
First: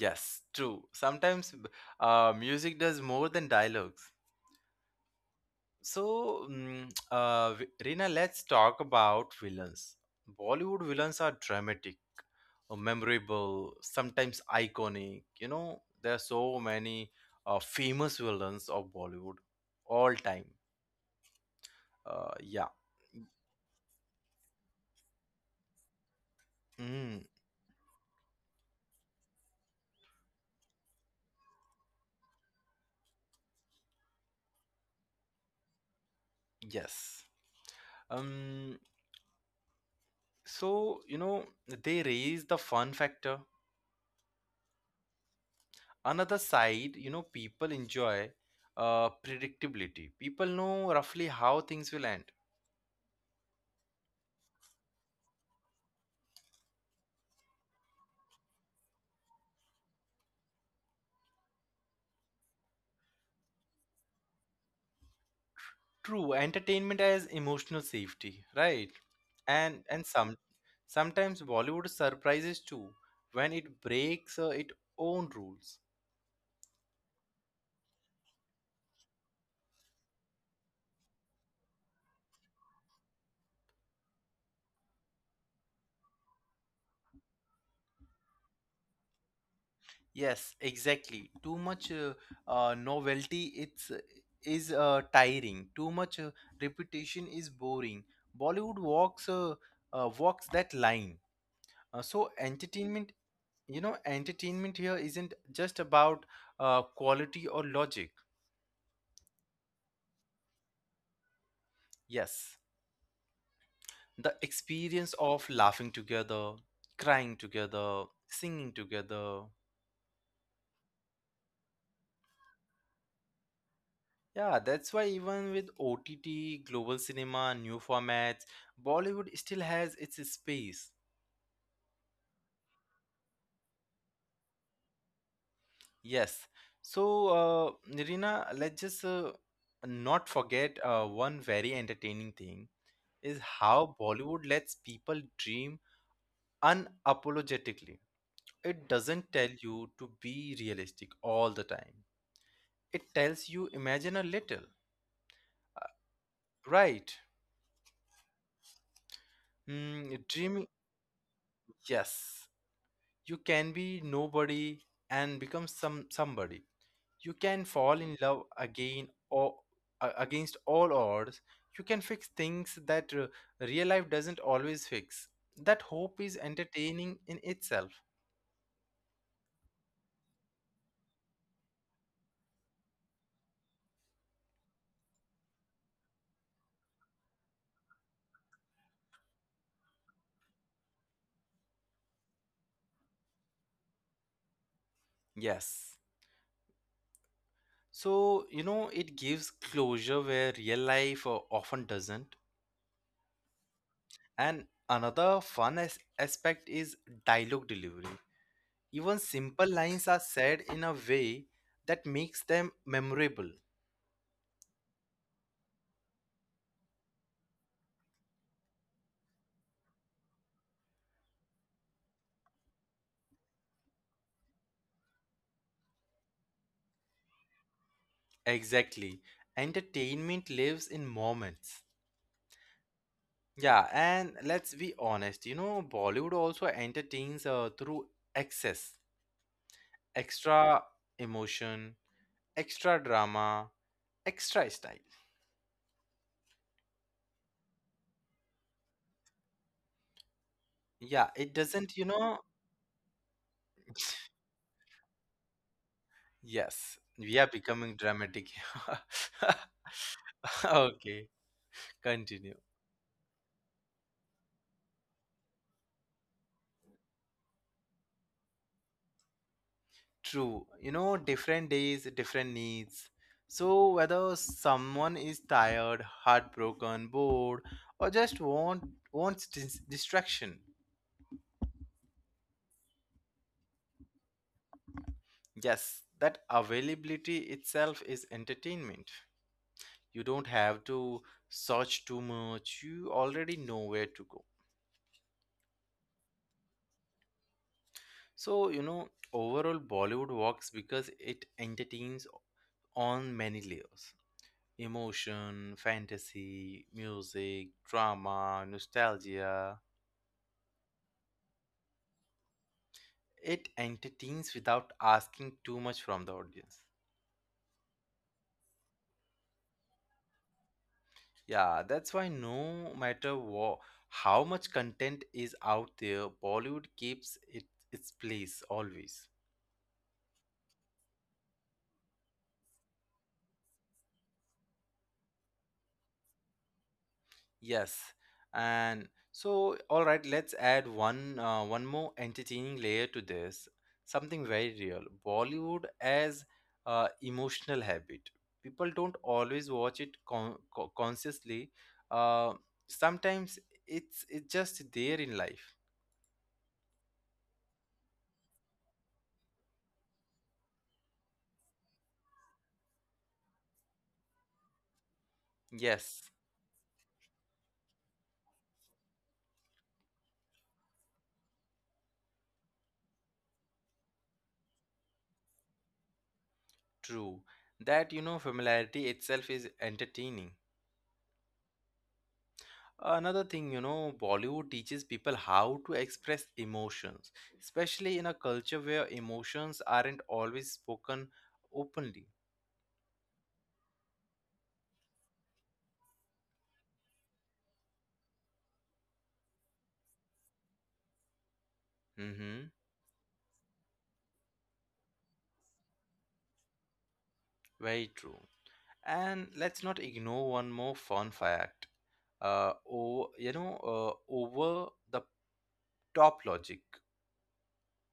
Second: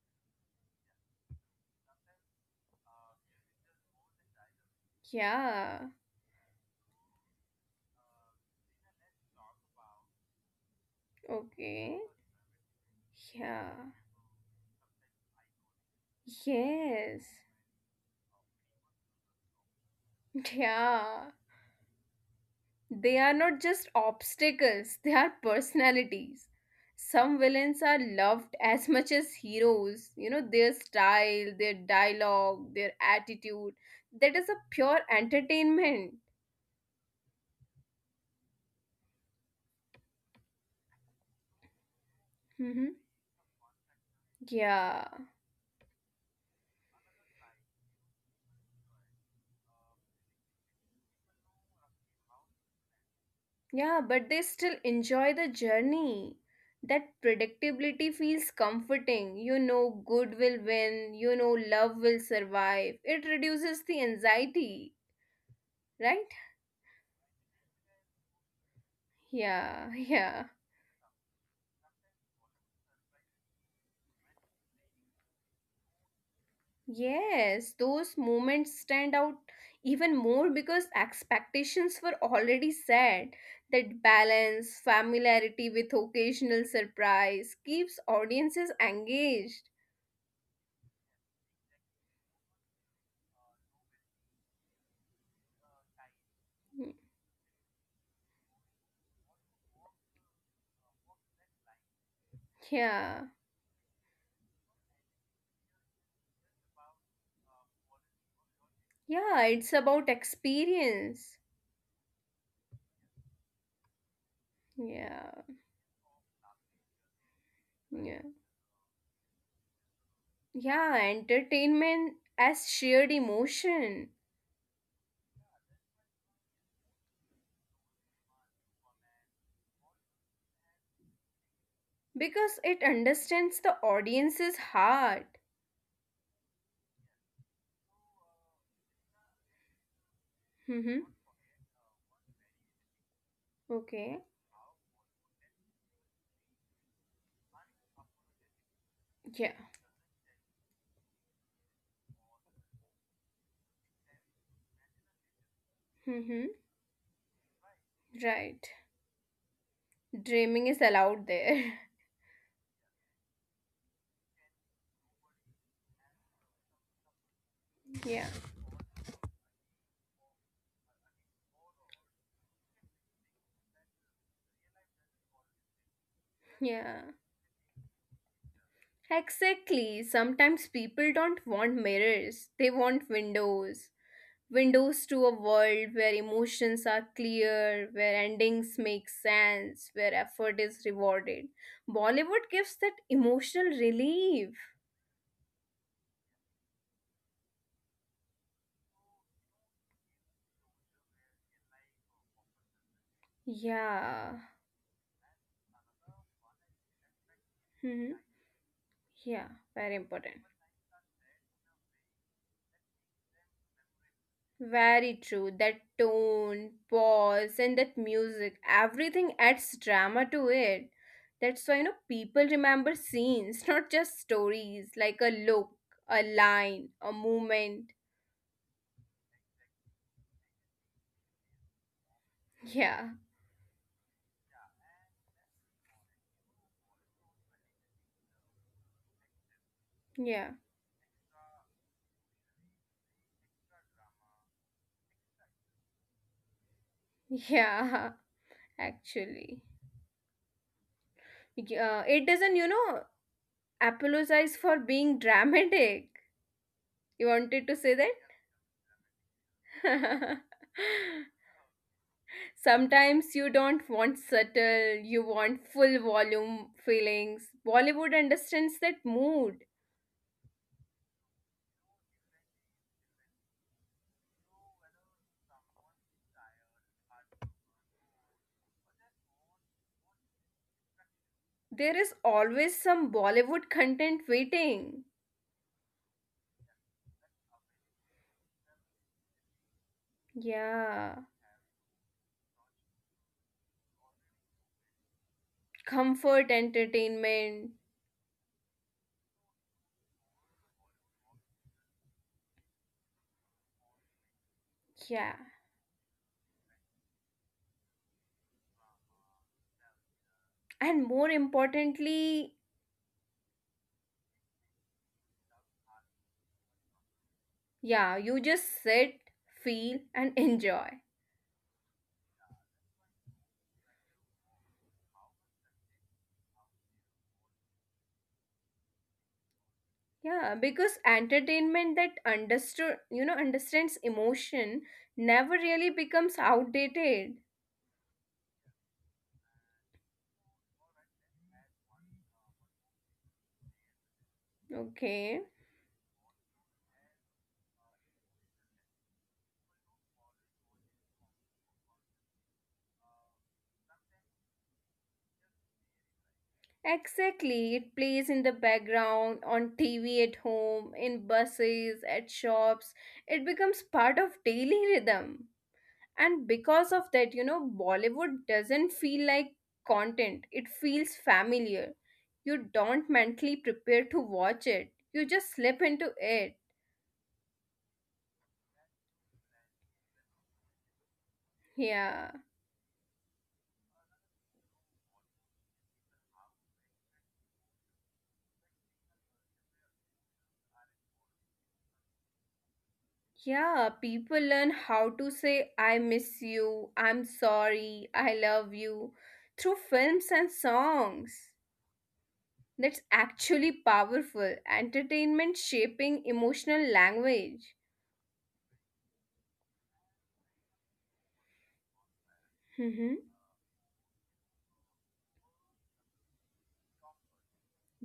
Yes, true. Sometimes b- uh, music does more than dialogues. Yeah, So, mm, uh, Vi- Reena, let's talk about villains. Bollywood villains are okay. dramatic, uh, Yeah, memorable, sometimes iconic. You know, there are so many yes, uh, famous villains of Bollywood all time. yeah. Uh, yeah. They are not just obstacles, they are personalities. Mm, Some villains are loved as much as heroes. You know, their style, their dialogue, their attitude. That is a pure entertainment. yes. Um, so you know, they raise the Hmm. fun factor. Yeah. Another side, you know, people enjoy uh, predictability. People know roughly how things will end. Yeah, but they still enjoy the journey. That predictability feels comforting. You know, good will win. You know, love will survive. It reduces the anxiety, right? True, entertainment as emotional safety, right? And Yeah, and some yeah. sometimes Bollywood surprises too, when it breaks uh, its own rules. Yes, those moments stand out even more because expectations were already set. That balance, familiarity with occasional surprise, keeps audiences engaged. Yes, exactly. Too much uh, uh, novelty it's uh, is uh, tiring. Too much uh, Mm. repetition is boring. Bollywood walks uh, uh, walks that line. Uh, so entertainment, Yeah, you know, entertainment here isn't just about uh, quality or logic. yeah, it's about experience. Yes, the experience Yeah, of laughing together, crying together, yeah, singing together. yeah, entertainment as shared emotion Yeah, that's why even with O T T, global cinema, new formats, Bollywood still has its space. because it understands the audience's heart. Yes. So, uh, Nirina, let's just uh, not forget Mm-hmm. uh, one very entertaining thing is how Okay, Bollywood lets people dream unapologetically. It doesn't yeah. tell you to be realistic all the time. It tells you, imagine a little, Mm-hmm. right? Right. Mm, Dreaming is dreaming, allowed there. yes. You can be nobody and become some somebody. You can fall Yeah. in love again or a- against all odds. You can fix things that uh, real life doesn't always fix. That hope is Yeah. entertaining in itself. Exactly. Sometimes people don't want mirrors, they want windows. Windows to a world where emotions are clear, where endings make sense, where effort is rewarded. Bollywood gives that emotional relief. Yes. So you know, it gives closure where real life uh, often doesn't. Yeah. And another fun as- aspect is dialogue Hmm. delivery. Even Yeah, simple very lines are important. said in a way that makes them memorable. Very true. That tone, pause, and that music, everything adds drama to it. That's why, you know, people remember scenes, not just stories, like a look, a line, a moment. Exactly. Entertainment lives in moments. Yeah, Yeah, and let's be honest, you know, Bollywood also entertains uh, through excess, yeah, extra emotion, extra drama, extra style. yeah, actually. Yeah, it doesn't, Yeah, you it know, doesn't, you know, apologize for being dramatic. yes, You we are wanted to say becoming dramatic. that? Okay, continue. Sometimes you don't want subtle, you want full volume feelings. Bollywood understands that mood. True. You know, different days, different needs. So, whether someone is tired, heartbroken, bored, or just want wants dis- distraction, There is always some Bollywood content waiting. yes, that availability itself is entertainment. You don't have Yeah. to search too much. You already know where to go. Comfort entertainment. So, you know, overall Bollywood works because it entertains on many layers: Yeah. emotion, fantasy, music, drama, nostalgia. And more importantly, It entertains without asking too much from the audience. yeah, you just sit, feel, and enjoy. Yeah, that's why no matter what, how much content is out there, Bollywood keeps it its place always. Yeah, because entertainment that understood, you know, understands emotion never really becomes outdated. Yes. And so, all right, let's add one uh, one more entertaining layer to this. Something very real. Okay. Bollywood as uh, emotional habit. People don't always watch it con- co- consciously. Uh, Sometimes it's it's just there in life. Exactly, it plays in the background, on T V at home, in buses, at shops. It becomes part of daily rhythm. Yes, And because of that, you know, Bollywood doesn't feel like content, it feels familiar. You don't mentally prepare to watch it, you just slip into it. true. That, you know, familiarity itself is entertaining. Yeah. Another thing, you know, Bollywood teaches people how to express emotions, especially in a culture where emotions aren't always spoken openly. Yeah, people learn how to say, I miss you, I'm sorry, I love you through films and songs. Mm-hmm. That's actually powerful. Entertainment shaping emotional language. Very true. And let's not ignore one more fun fact. Uh, Mhm. oh, you know, uh, over the top logic.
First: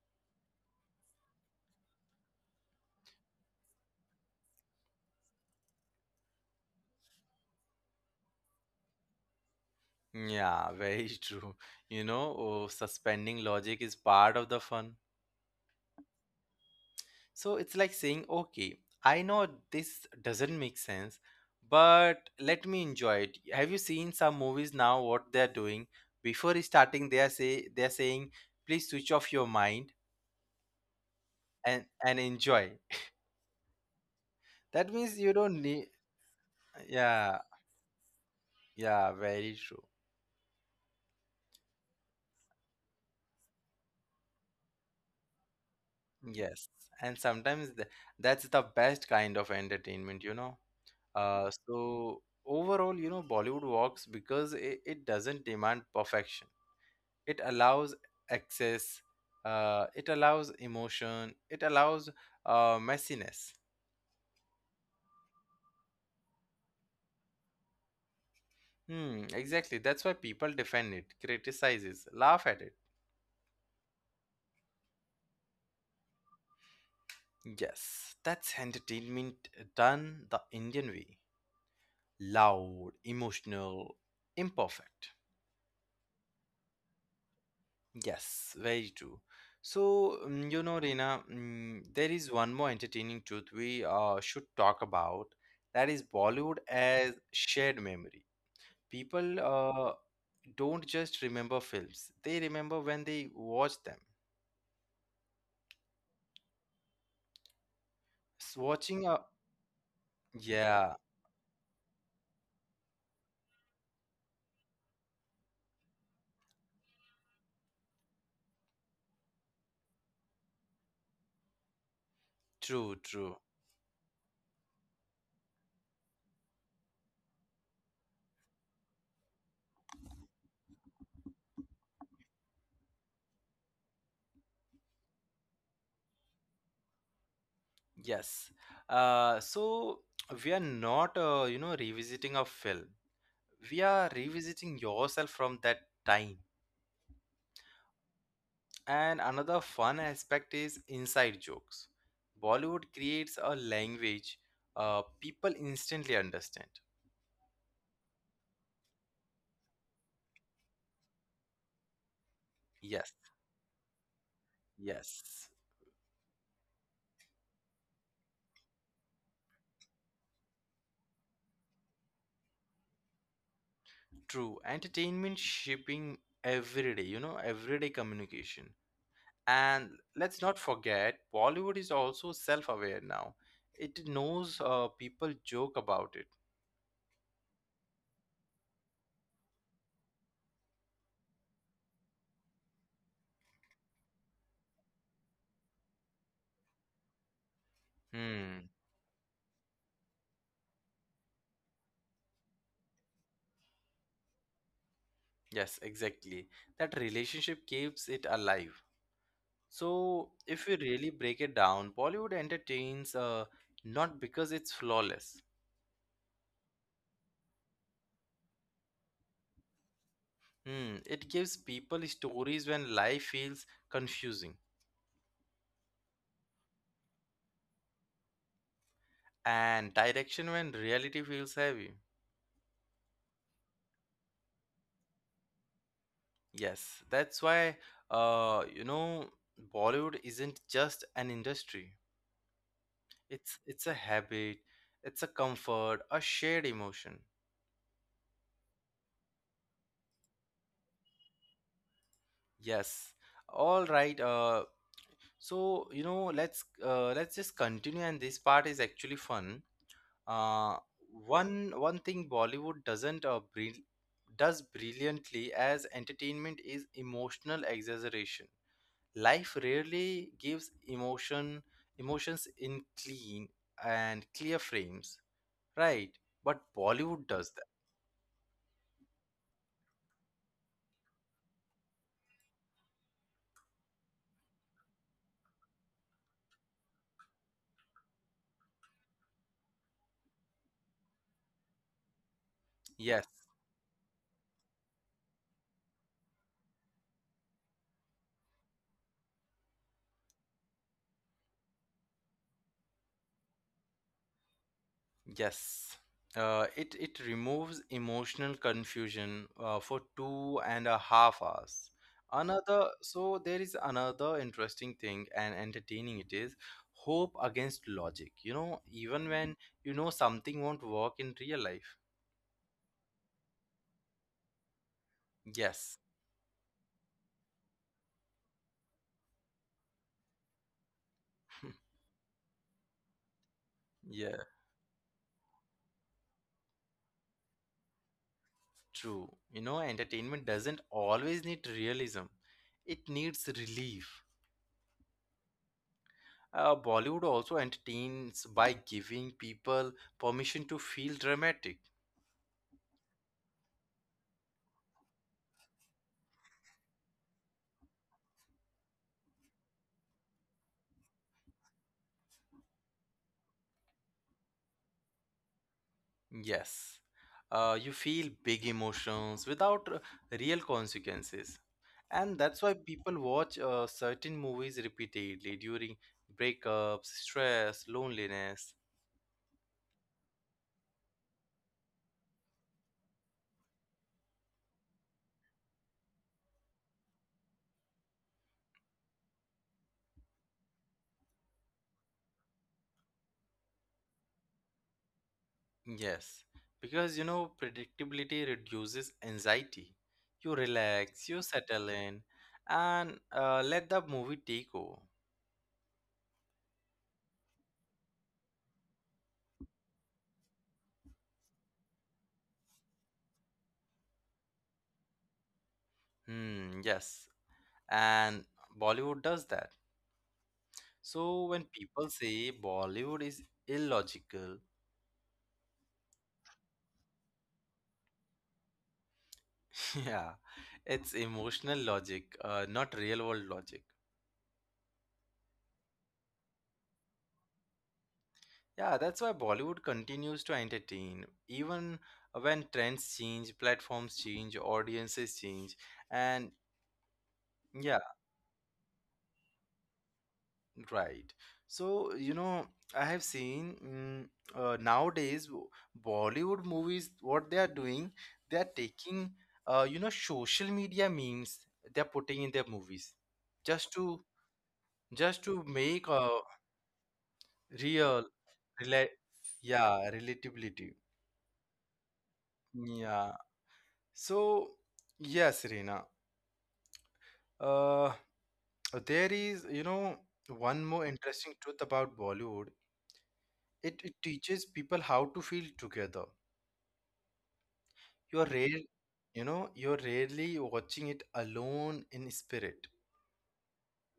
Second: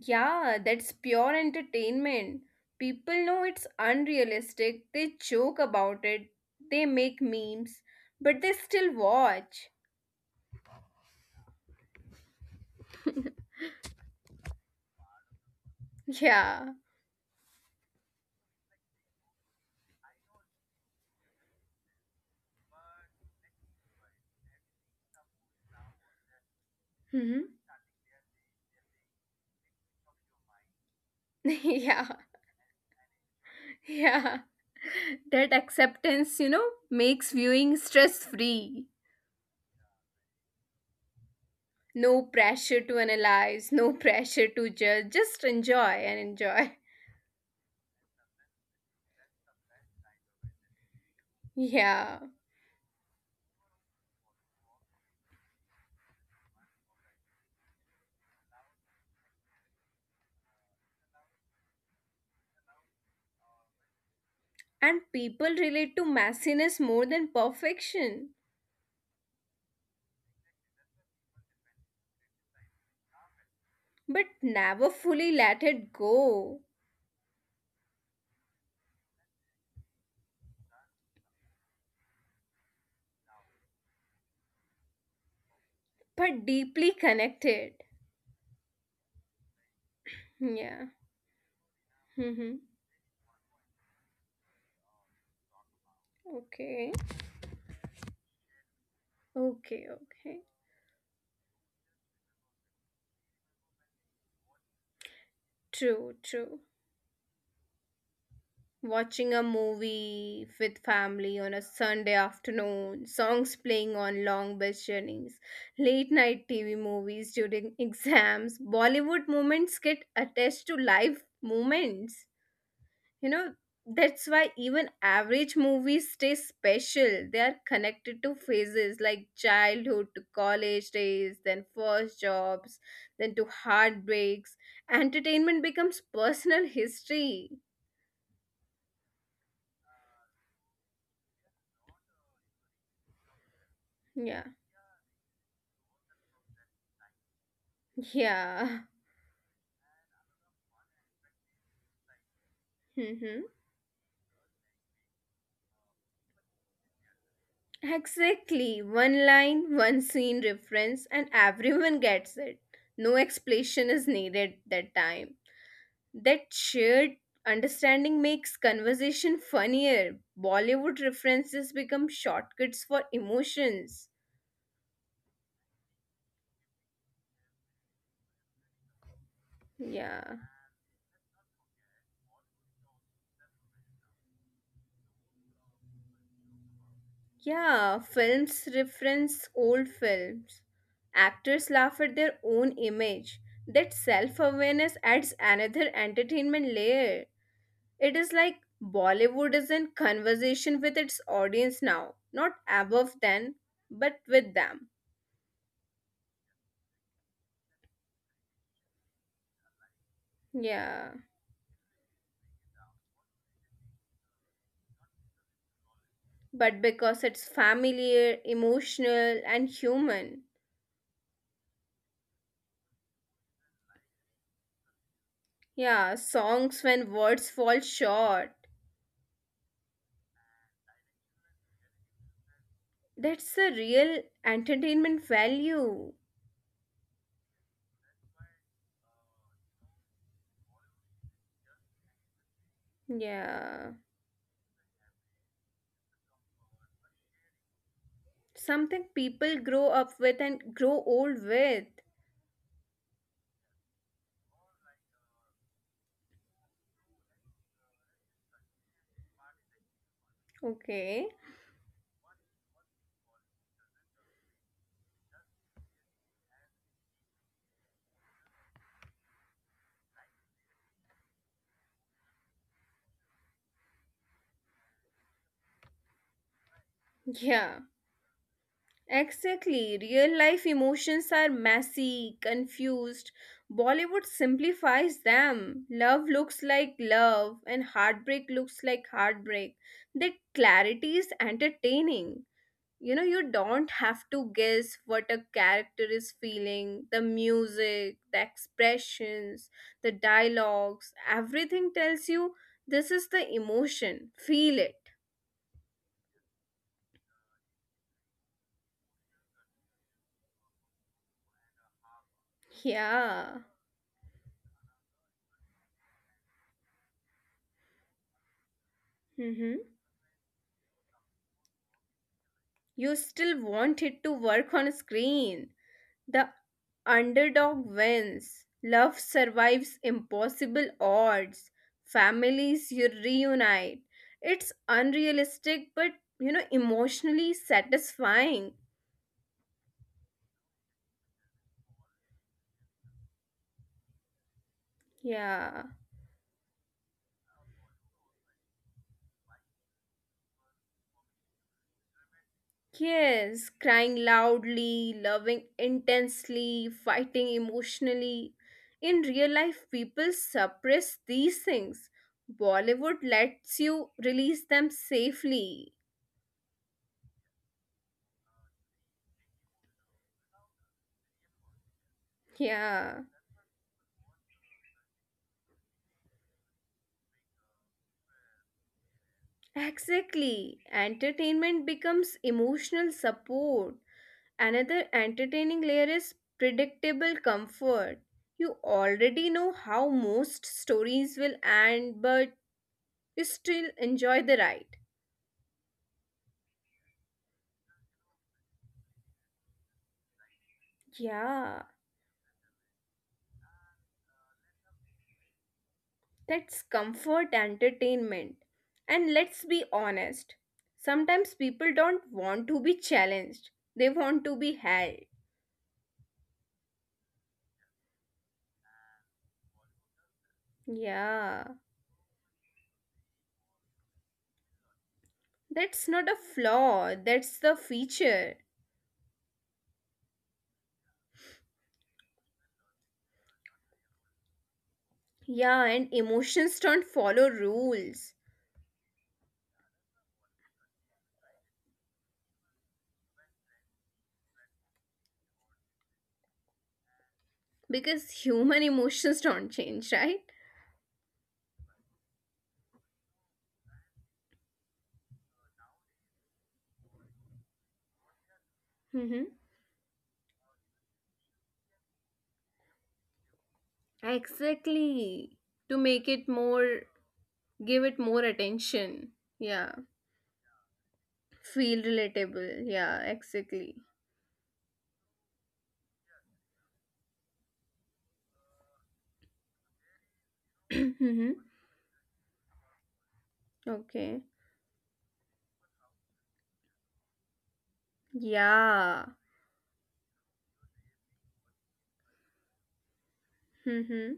Yeah, that's pure entertainment. People know it's unrealistic, they joke about it, they make memes, but they still watch. Yeah, very true. You know, oh, suspending logic is part of the fun. Yeah. So it's like saying, okay, I know this doesn't make sense, but let me enjoy it. Have you seen some movies now, what they're doing? Before starting, they are Mhm. say they're saying, please switch off your mind and Yeah, and enjoy. yeah. That means you That don't need, acceptance, you know, makes yeah, viewing stress free. yeah, very true. No pressure to analyze, no pressure to judge, just enjoy and enjoy. Yes. And sometimes th- that's the best kind of entertainment, you know. Uh, Yeah. So overall, you know, Bollywood works because it, it doesn't demand perfection. It allows access, uh, it allows emotion, it allows uh, messiness. And people relate to messiness more than perfection, Hmm, exactly, that's why people defend it, criticizes, laugh at it. but never fully let it go, Yes, that's entertainment done the Indian way: loud, emotional, imperfect. but deeply connected. Yes, very true. So Yeah. mm, you know, Reena, mm, there Mm-hmm. is one more entertaining truth we uh, should talk about. That is Bollywood Okay. as shared memory. People Okay, uh, okay. don't just remember films, they remember when they watch them. True, true. S- watching Watching a a, movie with yeah, family on a Sunday afternoon, songs playing on long bus journeys, late night T V movies during exams, Bollywood moments get attached to life moments. true, You true. know, that's why even average movies stay special. They are connected to phases like childhood to college days, then first jobs, then to heartbreaks. Entertainment becomes personal history. Yes, uh, so we are not uh, you know, revisiting a film, we are Yeah. revisiting yourself from that time. Yeah. And another fun aspect is inside jokes. Bollywood Mm-hmm. creates a language uh, people instantly understand. Exactly. One line, one scene reference, and everyone gets it. No Yes, explanation is needed that time. yes. That shared understanding makes conversation funnier. Bollywood references become shortcuts for emotions. True. Entertainment shipping every day, you know, everyday communication. And Yeah. let's not forget, Bollywood is also self aware now. It knows uh, people joke about it. Yeah, films reference old films. Actors laugh at their own image. That self awareness adds another entertainment layer. It is like Hmm. Bollywood is in conversation with its audience now, not above them, but with them. Yes, exactly. That relationship keeps it alive. So, if we Yeah. really break it down, Bollywood entertains uh, not because it's flawless. But because it's familiar, emotional, and human. Hmm. It gives people stories when life feels confusing Yeah, songs when words fall short. and direction when reality feels heavy. That's the real entertainment value. Yes, that's why uh, you know, Bollywood isn't just an industry. It's Yeah, it's a habit, it's a comfort, a shared emotion. something people grow up with and grow old with. Yes. All right. Uh, so you know, let's uh, let's just continue, and this part is actually fun. Uh, Okay, one One thing Bollywood doesn't uh, brill does brilliantly as entertainment is emotional exaggeration. Life rarely gives emotion emotions in clean and clear frames, right? But Bollywood does yeah. that. Exactly. Real life emotions are messy, confused. Bollywood simplifies them. Love looks like love, and heartbreak looks like heartbreak. The clarity is entertaining. You know, yes, You don't have to guess what a character is feeling. The music, the expressions, the dialogues, everything tells you this is the emotion. Feel it. yes. uh, it it removes emotional confusion uh, for two and a half hours. another Yeah. so there is another interesting thing, and entertaining it is: hope against logic, you know, even Mm-hmm. when you know something won't work in real life. You still want it to work on screen. The Yes. underdog wins. Love survives impossible odds. Families you reunite. It's Yes. unrealistic but you know emotionally satisfying. True. You know, entertainment doesn't always need realism, it needs relief. Yeah. Uh, Bollywood also entertains by giving people permission to feel dramatic. Yes, crying loudly, loving intensely, fighting emotionally. In real life, people suppress these things. Bollywood lets you release them safely. Yes, uh, you feel big emotions without uh, real consequences. And that's why Yeah, people watch uh, certain movies repeatedly during breakups, stress, loneliness. exactly. Entertainment becomes emotional support. Another entertaining layer is predictable comfort. You already know how most stories will end, but you still enjoy the ride. Yes, because you know, predictability reduces anxiety. You relax, you settle Yeah, in, and uh, let the movie take over. that's comfort entertainment. And let's be honest, sometimes people don't want to be challenged, they want to be held. Hmm, yes, and Bollywood does that. So when Yeah, people say Bollywood is illogical, that's not a flaw, that's the feature. yeah, it's emotional logic, uh, not real world logic. Yeah, and emotions don't follow rules Yeah, that's why Bollywood continues to entertain, even when trends change, platforms change, audiences change, and yeah. because human emotions don't change, right? Right. So, you know, I have seen mm, uh, nowadays w- Bollywood movies, what they are doing, they are taking Mm-hmm. uh, you know, social media memes, they're putting in their movies just to just to Exactly. To make make a it more, give it real, more rela attention. Yeah. yeah, relatability. Feel relatable. Yeah, Yeah. exactly. So, yes, Reena. Uh, there is, you know, one more Mm-hmm. interesting truth about Bollywood. It, it Okay. teaches people how to feel together. You're rare, Yeah. you know, you're rarely watching it alone in spirit. Mm-hmm.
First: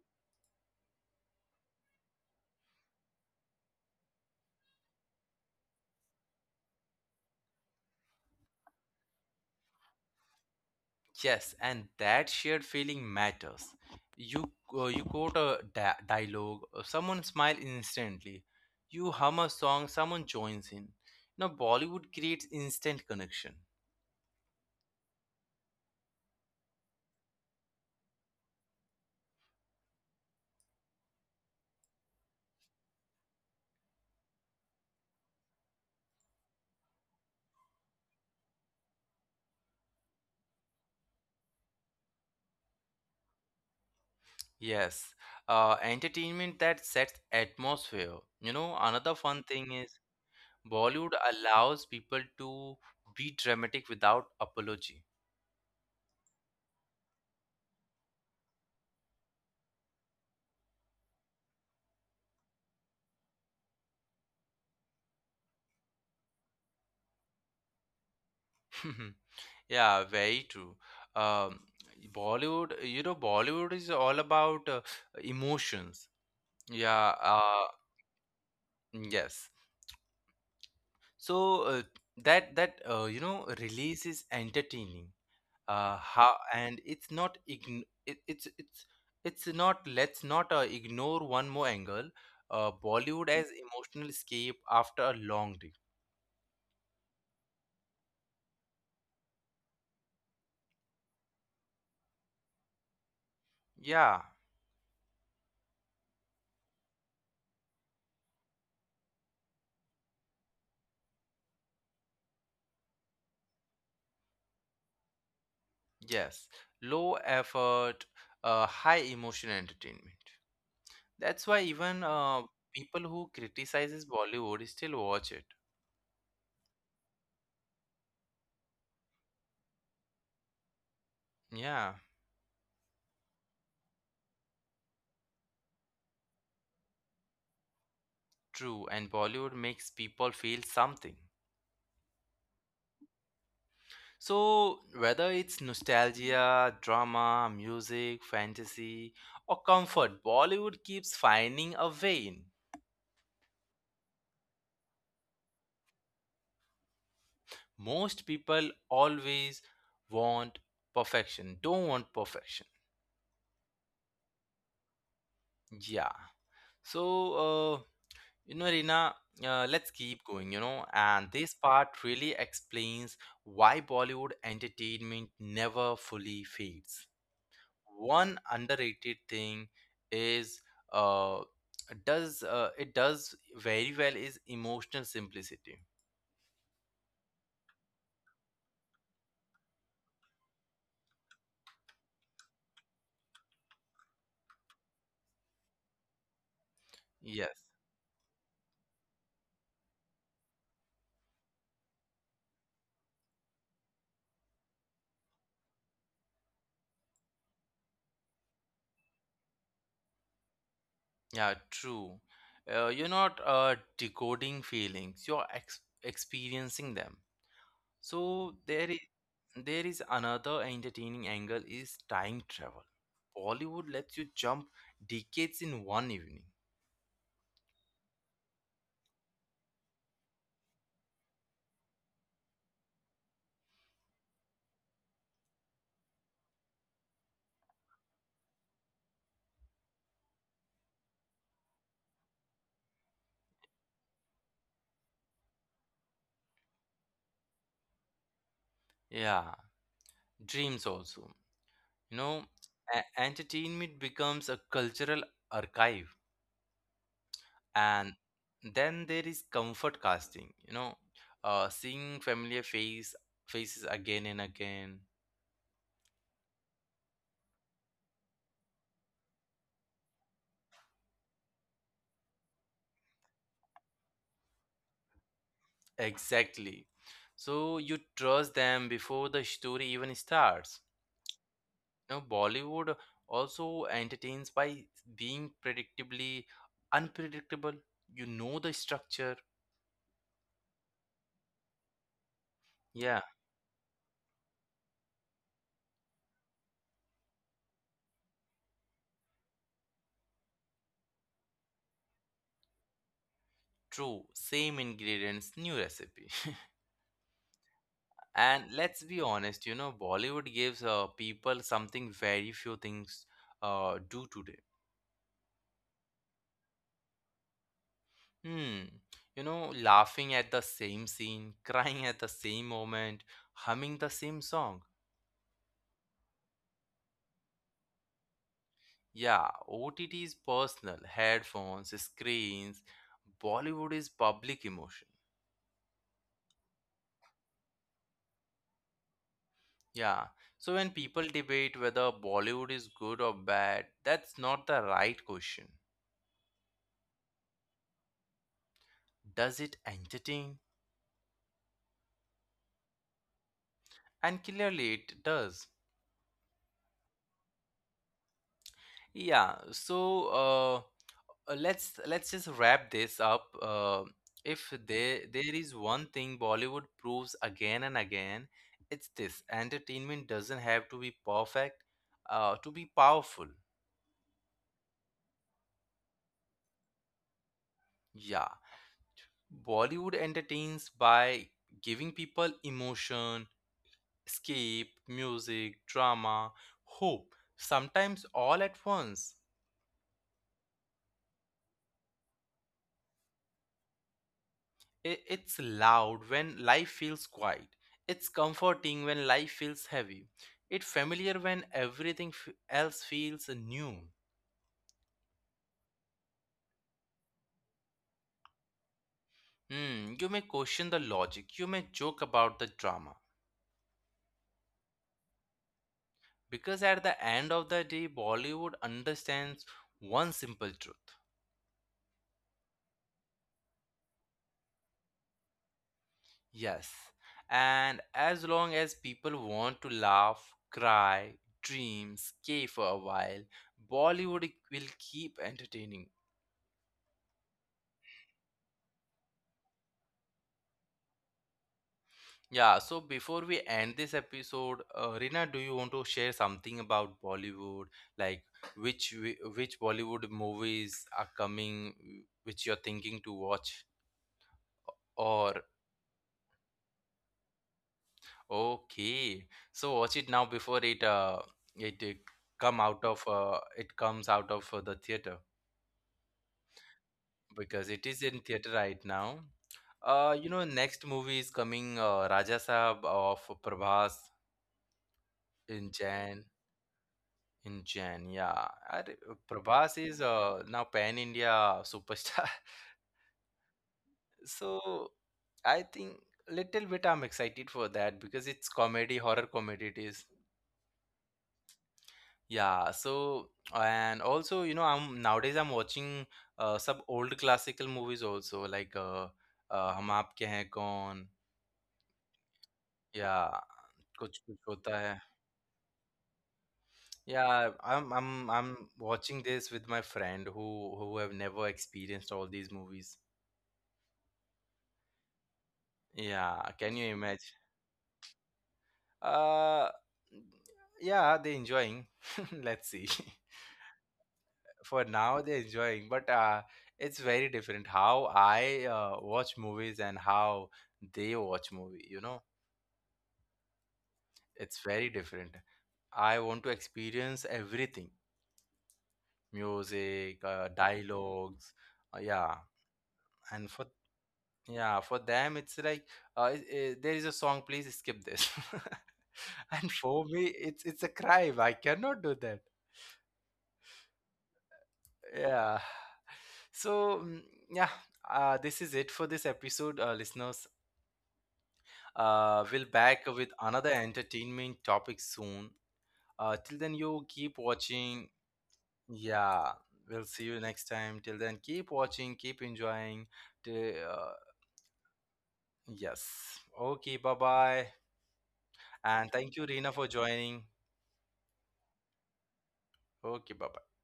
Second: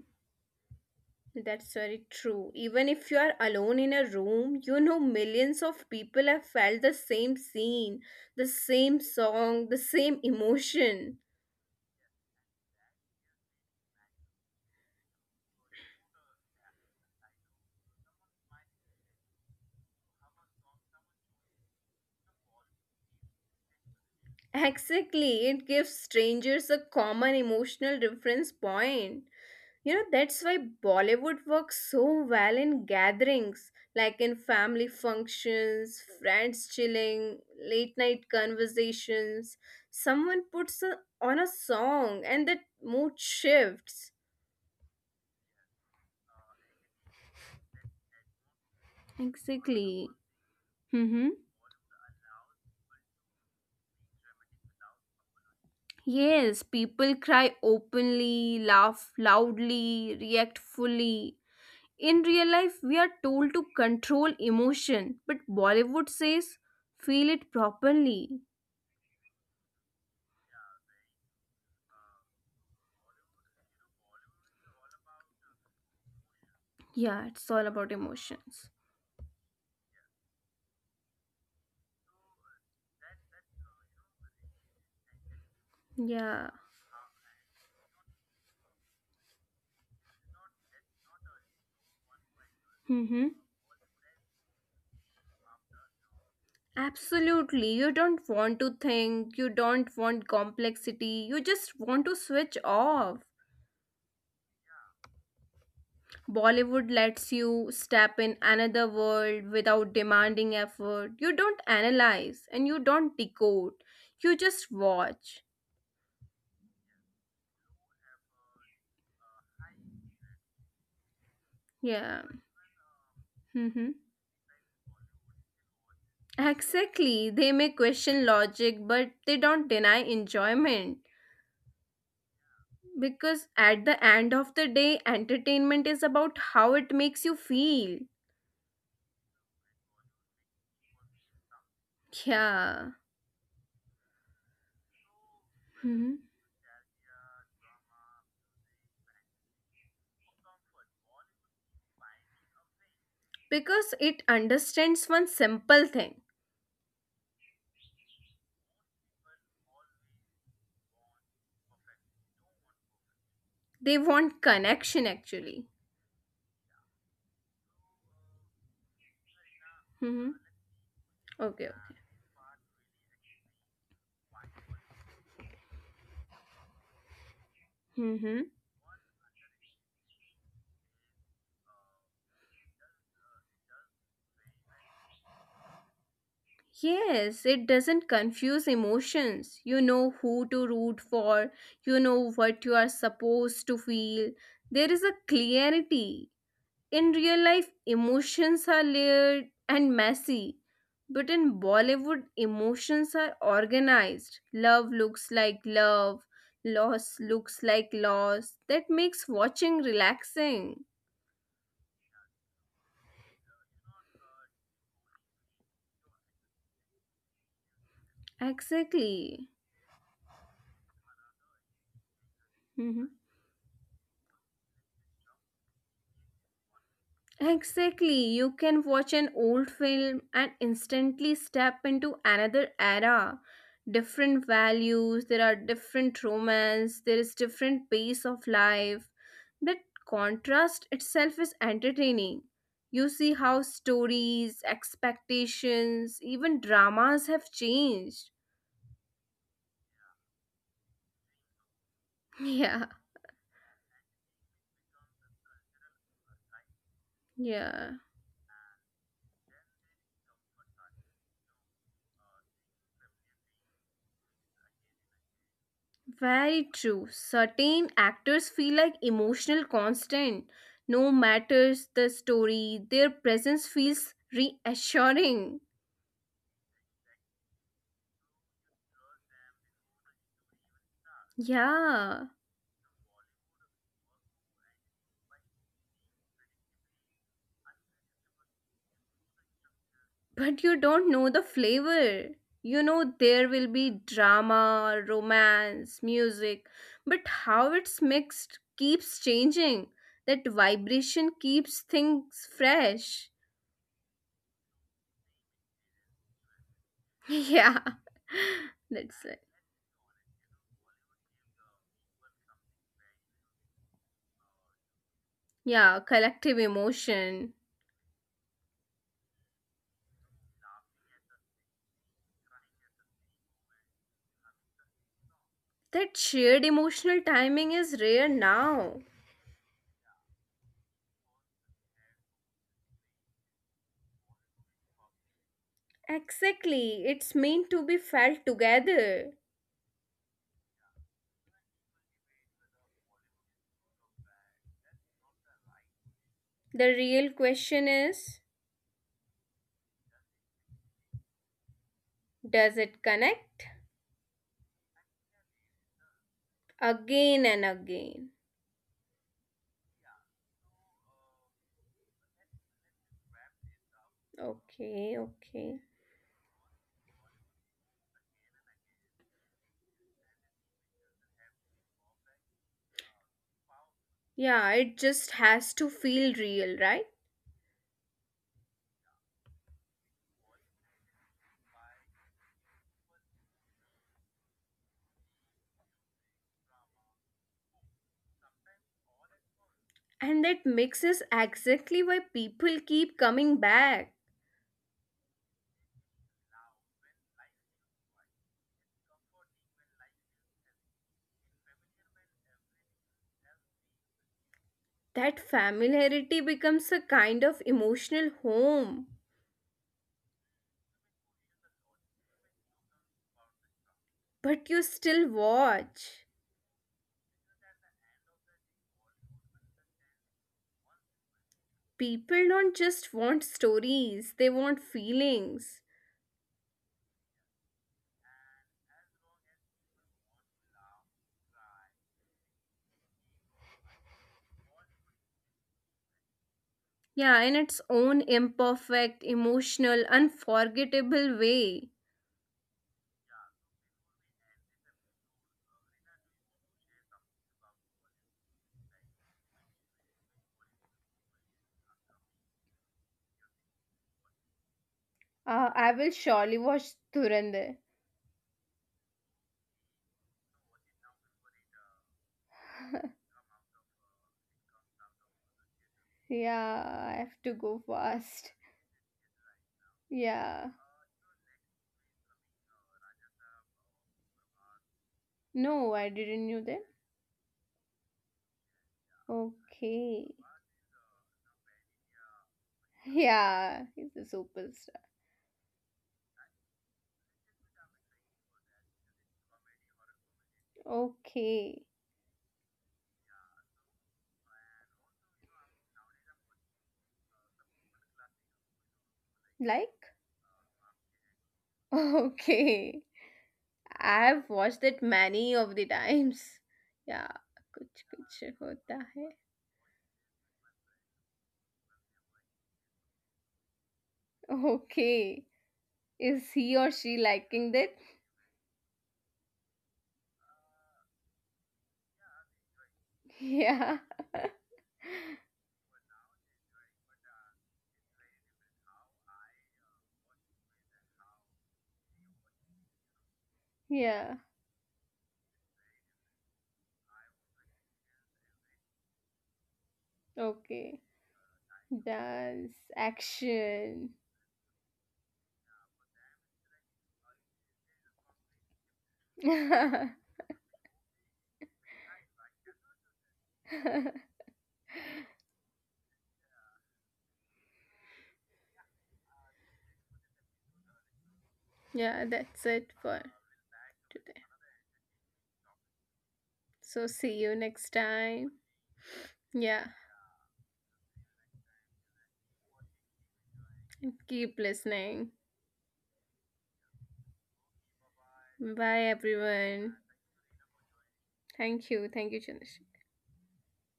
That's very true. Even if you are alone in a room, you know millions of people have felt the same scene, the same song, the same emotion. Yes, and that shared feeling matters. You uh, you quote a da- dialogue, uh, someone smile instantly. You hum a song, someone joins in. Now Bollywood creates instant connection. Exactly, it gives strangers a common emotional reference point. You know, that's why Bollywood works so well in gatherings, like in family functions, friends chilling, late night conversations. Someone puts a, on a song and the mood shifts. Yes, uh, entertainment that sets atmosphere. You know, another fun thing Exactly. is Mm-hmm. Bollywood allows people to be dramatic without apology. Yes, people cry openly, laugh loudly, react fully. In real life, we are told to control emotion, but Bollywood says feel it properly. Yeah, very true. Um, Bollywood, you know, Bollywood is all about uh, emotions. Yeah, Yeah, it's uh, all about emotions. yes. So uh, that that uh, you know, release is entertaining. Uh, how Yeah. and it's not ign it, it's it's it's not, let's not uh, ignore one more angle. Uh, Bollywood Mm-hmm. as emotional escape after a long day. Absolutely. You don't want to think, you don't want complexity, you just want to switch off. Yeah, Bollywood lets you step in another world without demanding effort. You don't analyze and you don't decode, you just watch. yes. Low effort, uh, high emotion entertainment. That's why even Yeah. uh, people who criticizes Mm-hmm. Bollywood still watch it. Exactly. They may question logic, but they don't deny enjoyment. Yeah, Because at the end of the day, entertainment is about how it makes you feel. true. And Bollywood makes people feel something. Yeah. So whether it's Hmm. nostalgia, drama, music, fantasy, or comfort, Bollywood keeps finding a way in. Because it understands one simple thing. Most people always want perfection, don't want perfection. They want connection actually. Yeah. So uh, you know, Rina, uh, Hmm. let's keep going, you know, Okay. and this part really explains why Bollywood entertainment never fully fades. Mm-hmm. One underrated thing is uh, does uh, it does very well is emotional simplicity. Yes, it doesn't confuse emotions. You know who to root for, you know what you are supposed to feel. There is a clarity. In real Yes, life, emotions are layered and messy, but in Bollywood, emotions are organized. Love looks like love, loss looks like loss. That makes watching relaxing. yeah, true. Uh, you're not uh, decoding feelings; you're ex experiencing them. So there is Exactly. there is another entertaining angle is time travel. Mm-hmm. Bollywood lets you jump decades in one evening. Exactly. You can watch an old film and instantly step into another era. Different values, there are different romance, there is different pace of life. That contrast itself is entertaining. You see how stories, expectations, even dramas have changed. Yeah, dreams also. You know, Yeah, e- entertainment becomes a cultural archive, yeah. and then there is comfort casting. You know, uh, seeing familiar face faces again and again. Very true. Certain actors feel like emotional constant. No matters the story, their presence feels reassuring. Exactly. So you trust them before the story even starts. Now, Yeah, Bollywood also entertains by being predictably unpredictable. You know the structure. but you don't know the flavor. You know Yeah, there will be drama, romance, music, but how it's mixed keeps changing. That vibration keeps things fresh. true. Same ingredients, new recipe. Yeah, And let's be that's it. honest, you know, Bollywood gives uh, people something very few things uh, do today. Yeah, collective emotion. Hmm. You know, laughing at the same scene, crying at the same moment, humming the same song. That shared emotional timing is rare now. Yeah, O T T is personal, headphones, screens. Bollywood is public emotion. Exactly, it's meant to be felt together. Yeah, so when people debate whether Bollywood is good or bad, that's not the right question. The real question is Does it entertain? does it connect? And clearly it does. Again and again. Yeah, so uh, uh, let's let's just wrap this up. Uh, if there Okay, there is okay. one thing Bollywood proves again and again, it's this: entertainment doesn't have to be perfect, uh, to be powerful. Yeah, it just has to feel real, right? Yeah, Bollywood entertains by giving people emotion, escape, music, drama, hope, sometimes all at once. And that mixes exactly why people keep coming back. I- It's loud when life feels quiet. It's comforting when life feels heavy. It's familiar when everything f- else feels new. That familiarity becomes a kind of emotional home. Hmm, you may question the logic. You may joke about the drama. But you still watch. Because at the end of the day, Bollywood understands one simple truth. People don't just want stories, they want feelings. Yes. And as long as people want to laugh, cry, dream, skate for a while, Bollywood will keep entertaining. Yeah, in its own imperfect, emotional, unforgettable way. Yeah, so before we end this episode, uh, Rina, do you want to share something about Bollywood? Like which wi- which Bollywood movies are coming, which you're thinking to watch, or Uh, I will surely watch Durande. okay, so watch it now before it uh it, uh, come out of uh it comes out of uh, the theater, Yeah, I have to go because it is in fast. theater right now. Uh, you know, Yeah. next movie is coming, uh, Raja Saab of Prabhas in No, I Jan. didn't know that. In Jan, yeah. Arey, Prabhas is Okay. uh, now pan India superstar. Yeah, he's a superstar. So I think little bit I'm excited for that because it's comedy, horror comedy it is. Okay. Yeah, so and also you know I'm nowadays I'm watching uh, some old classical movies also, like uh, uh, हम Like? आपके हैं कौन, Okay. yeah, I कुछ have कुछ watched होता it है. many of the times. Yeah. Yeah, कुछ I'm कुछ I'm I'm होता है। watching this with my friend who who have never experienced all these movies. Okay. Is Yeah, he or can you she imagine? liking that? Uh, yeah, they're enjoying. Let's see. Yeah. For now, they're enjoying, but uh, it's very different how I uh, watch movies and how they watch movie. You know, Yeah. it's very different. I want to experience everything, music, uh, Okay. dialogues, uh, yeah. Dance, And for action. yeah, for them, it's like uh, i i- there is a song. Please skip this. And Yeah, for me, it's it's a crime. I cannot do that. Yeah. So, mm, yeah, uh, this is it for this episode, uh, listeners. Uh, that's we'll it for back with another today. entertainment topic soon. Uh, till then, So you see you keep next watching. time. Yeah, Yeah. we'll see you next time. Till then, keep watching, keep enjoying. Till, And uh, keep listening. yes. Okay, bye bye. Bye And thank you, Reena, everyone. for joining. Thank you. Thank you, Chandrasekhar. Okay, bye.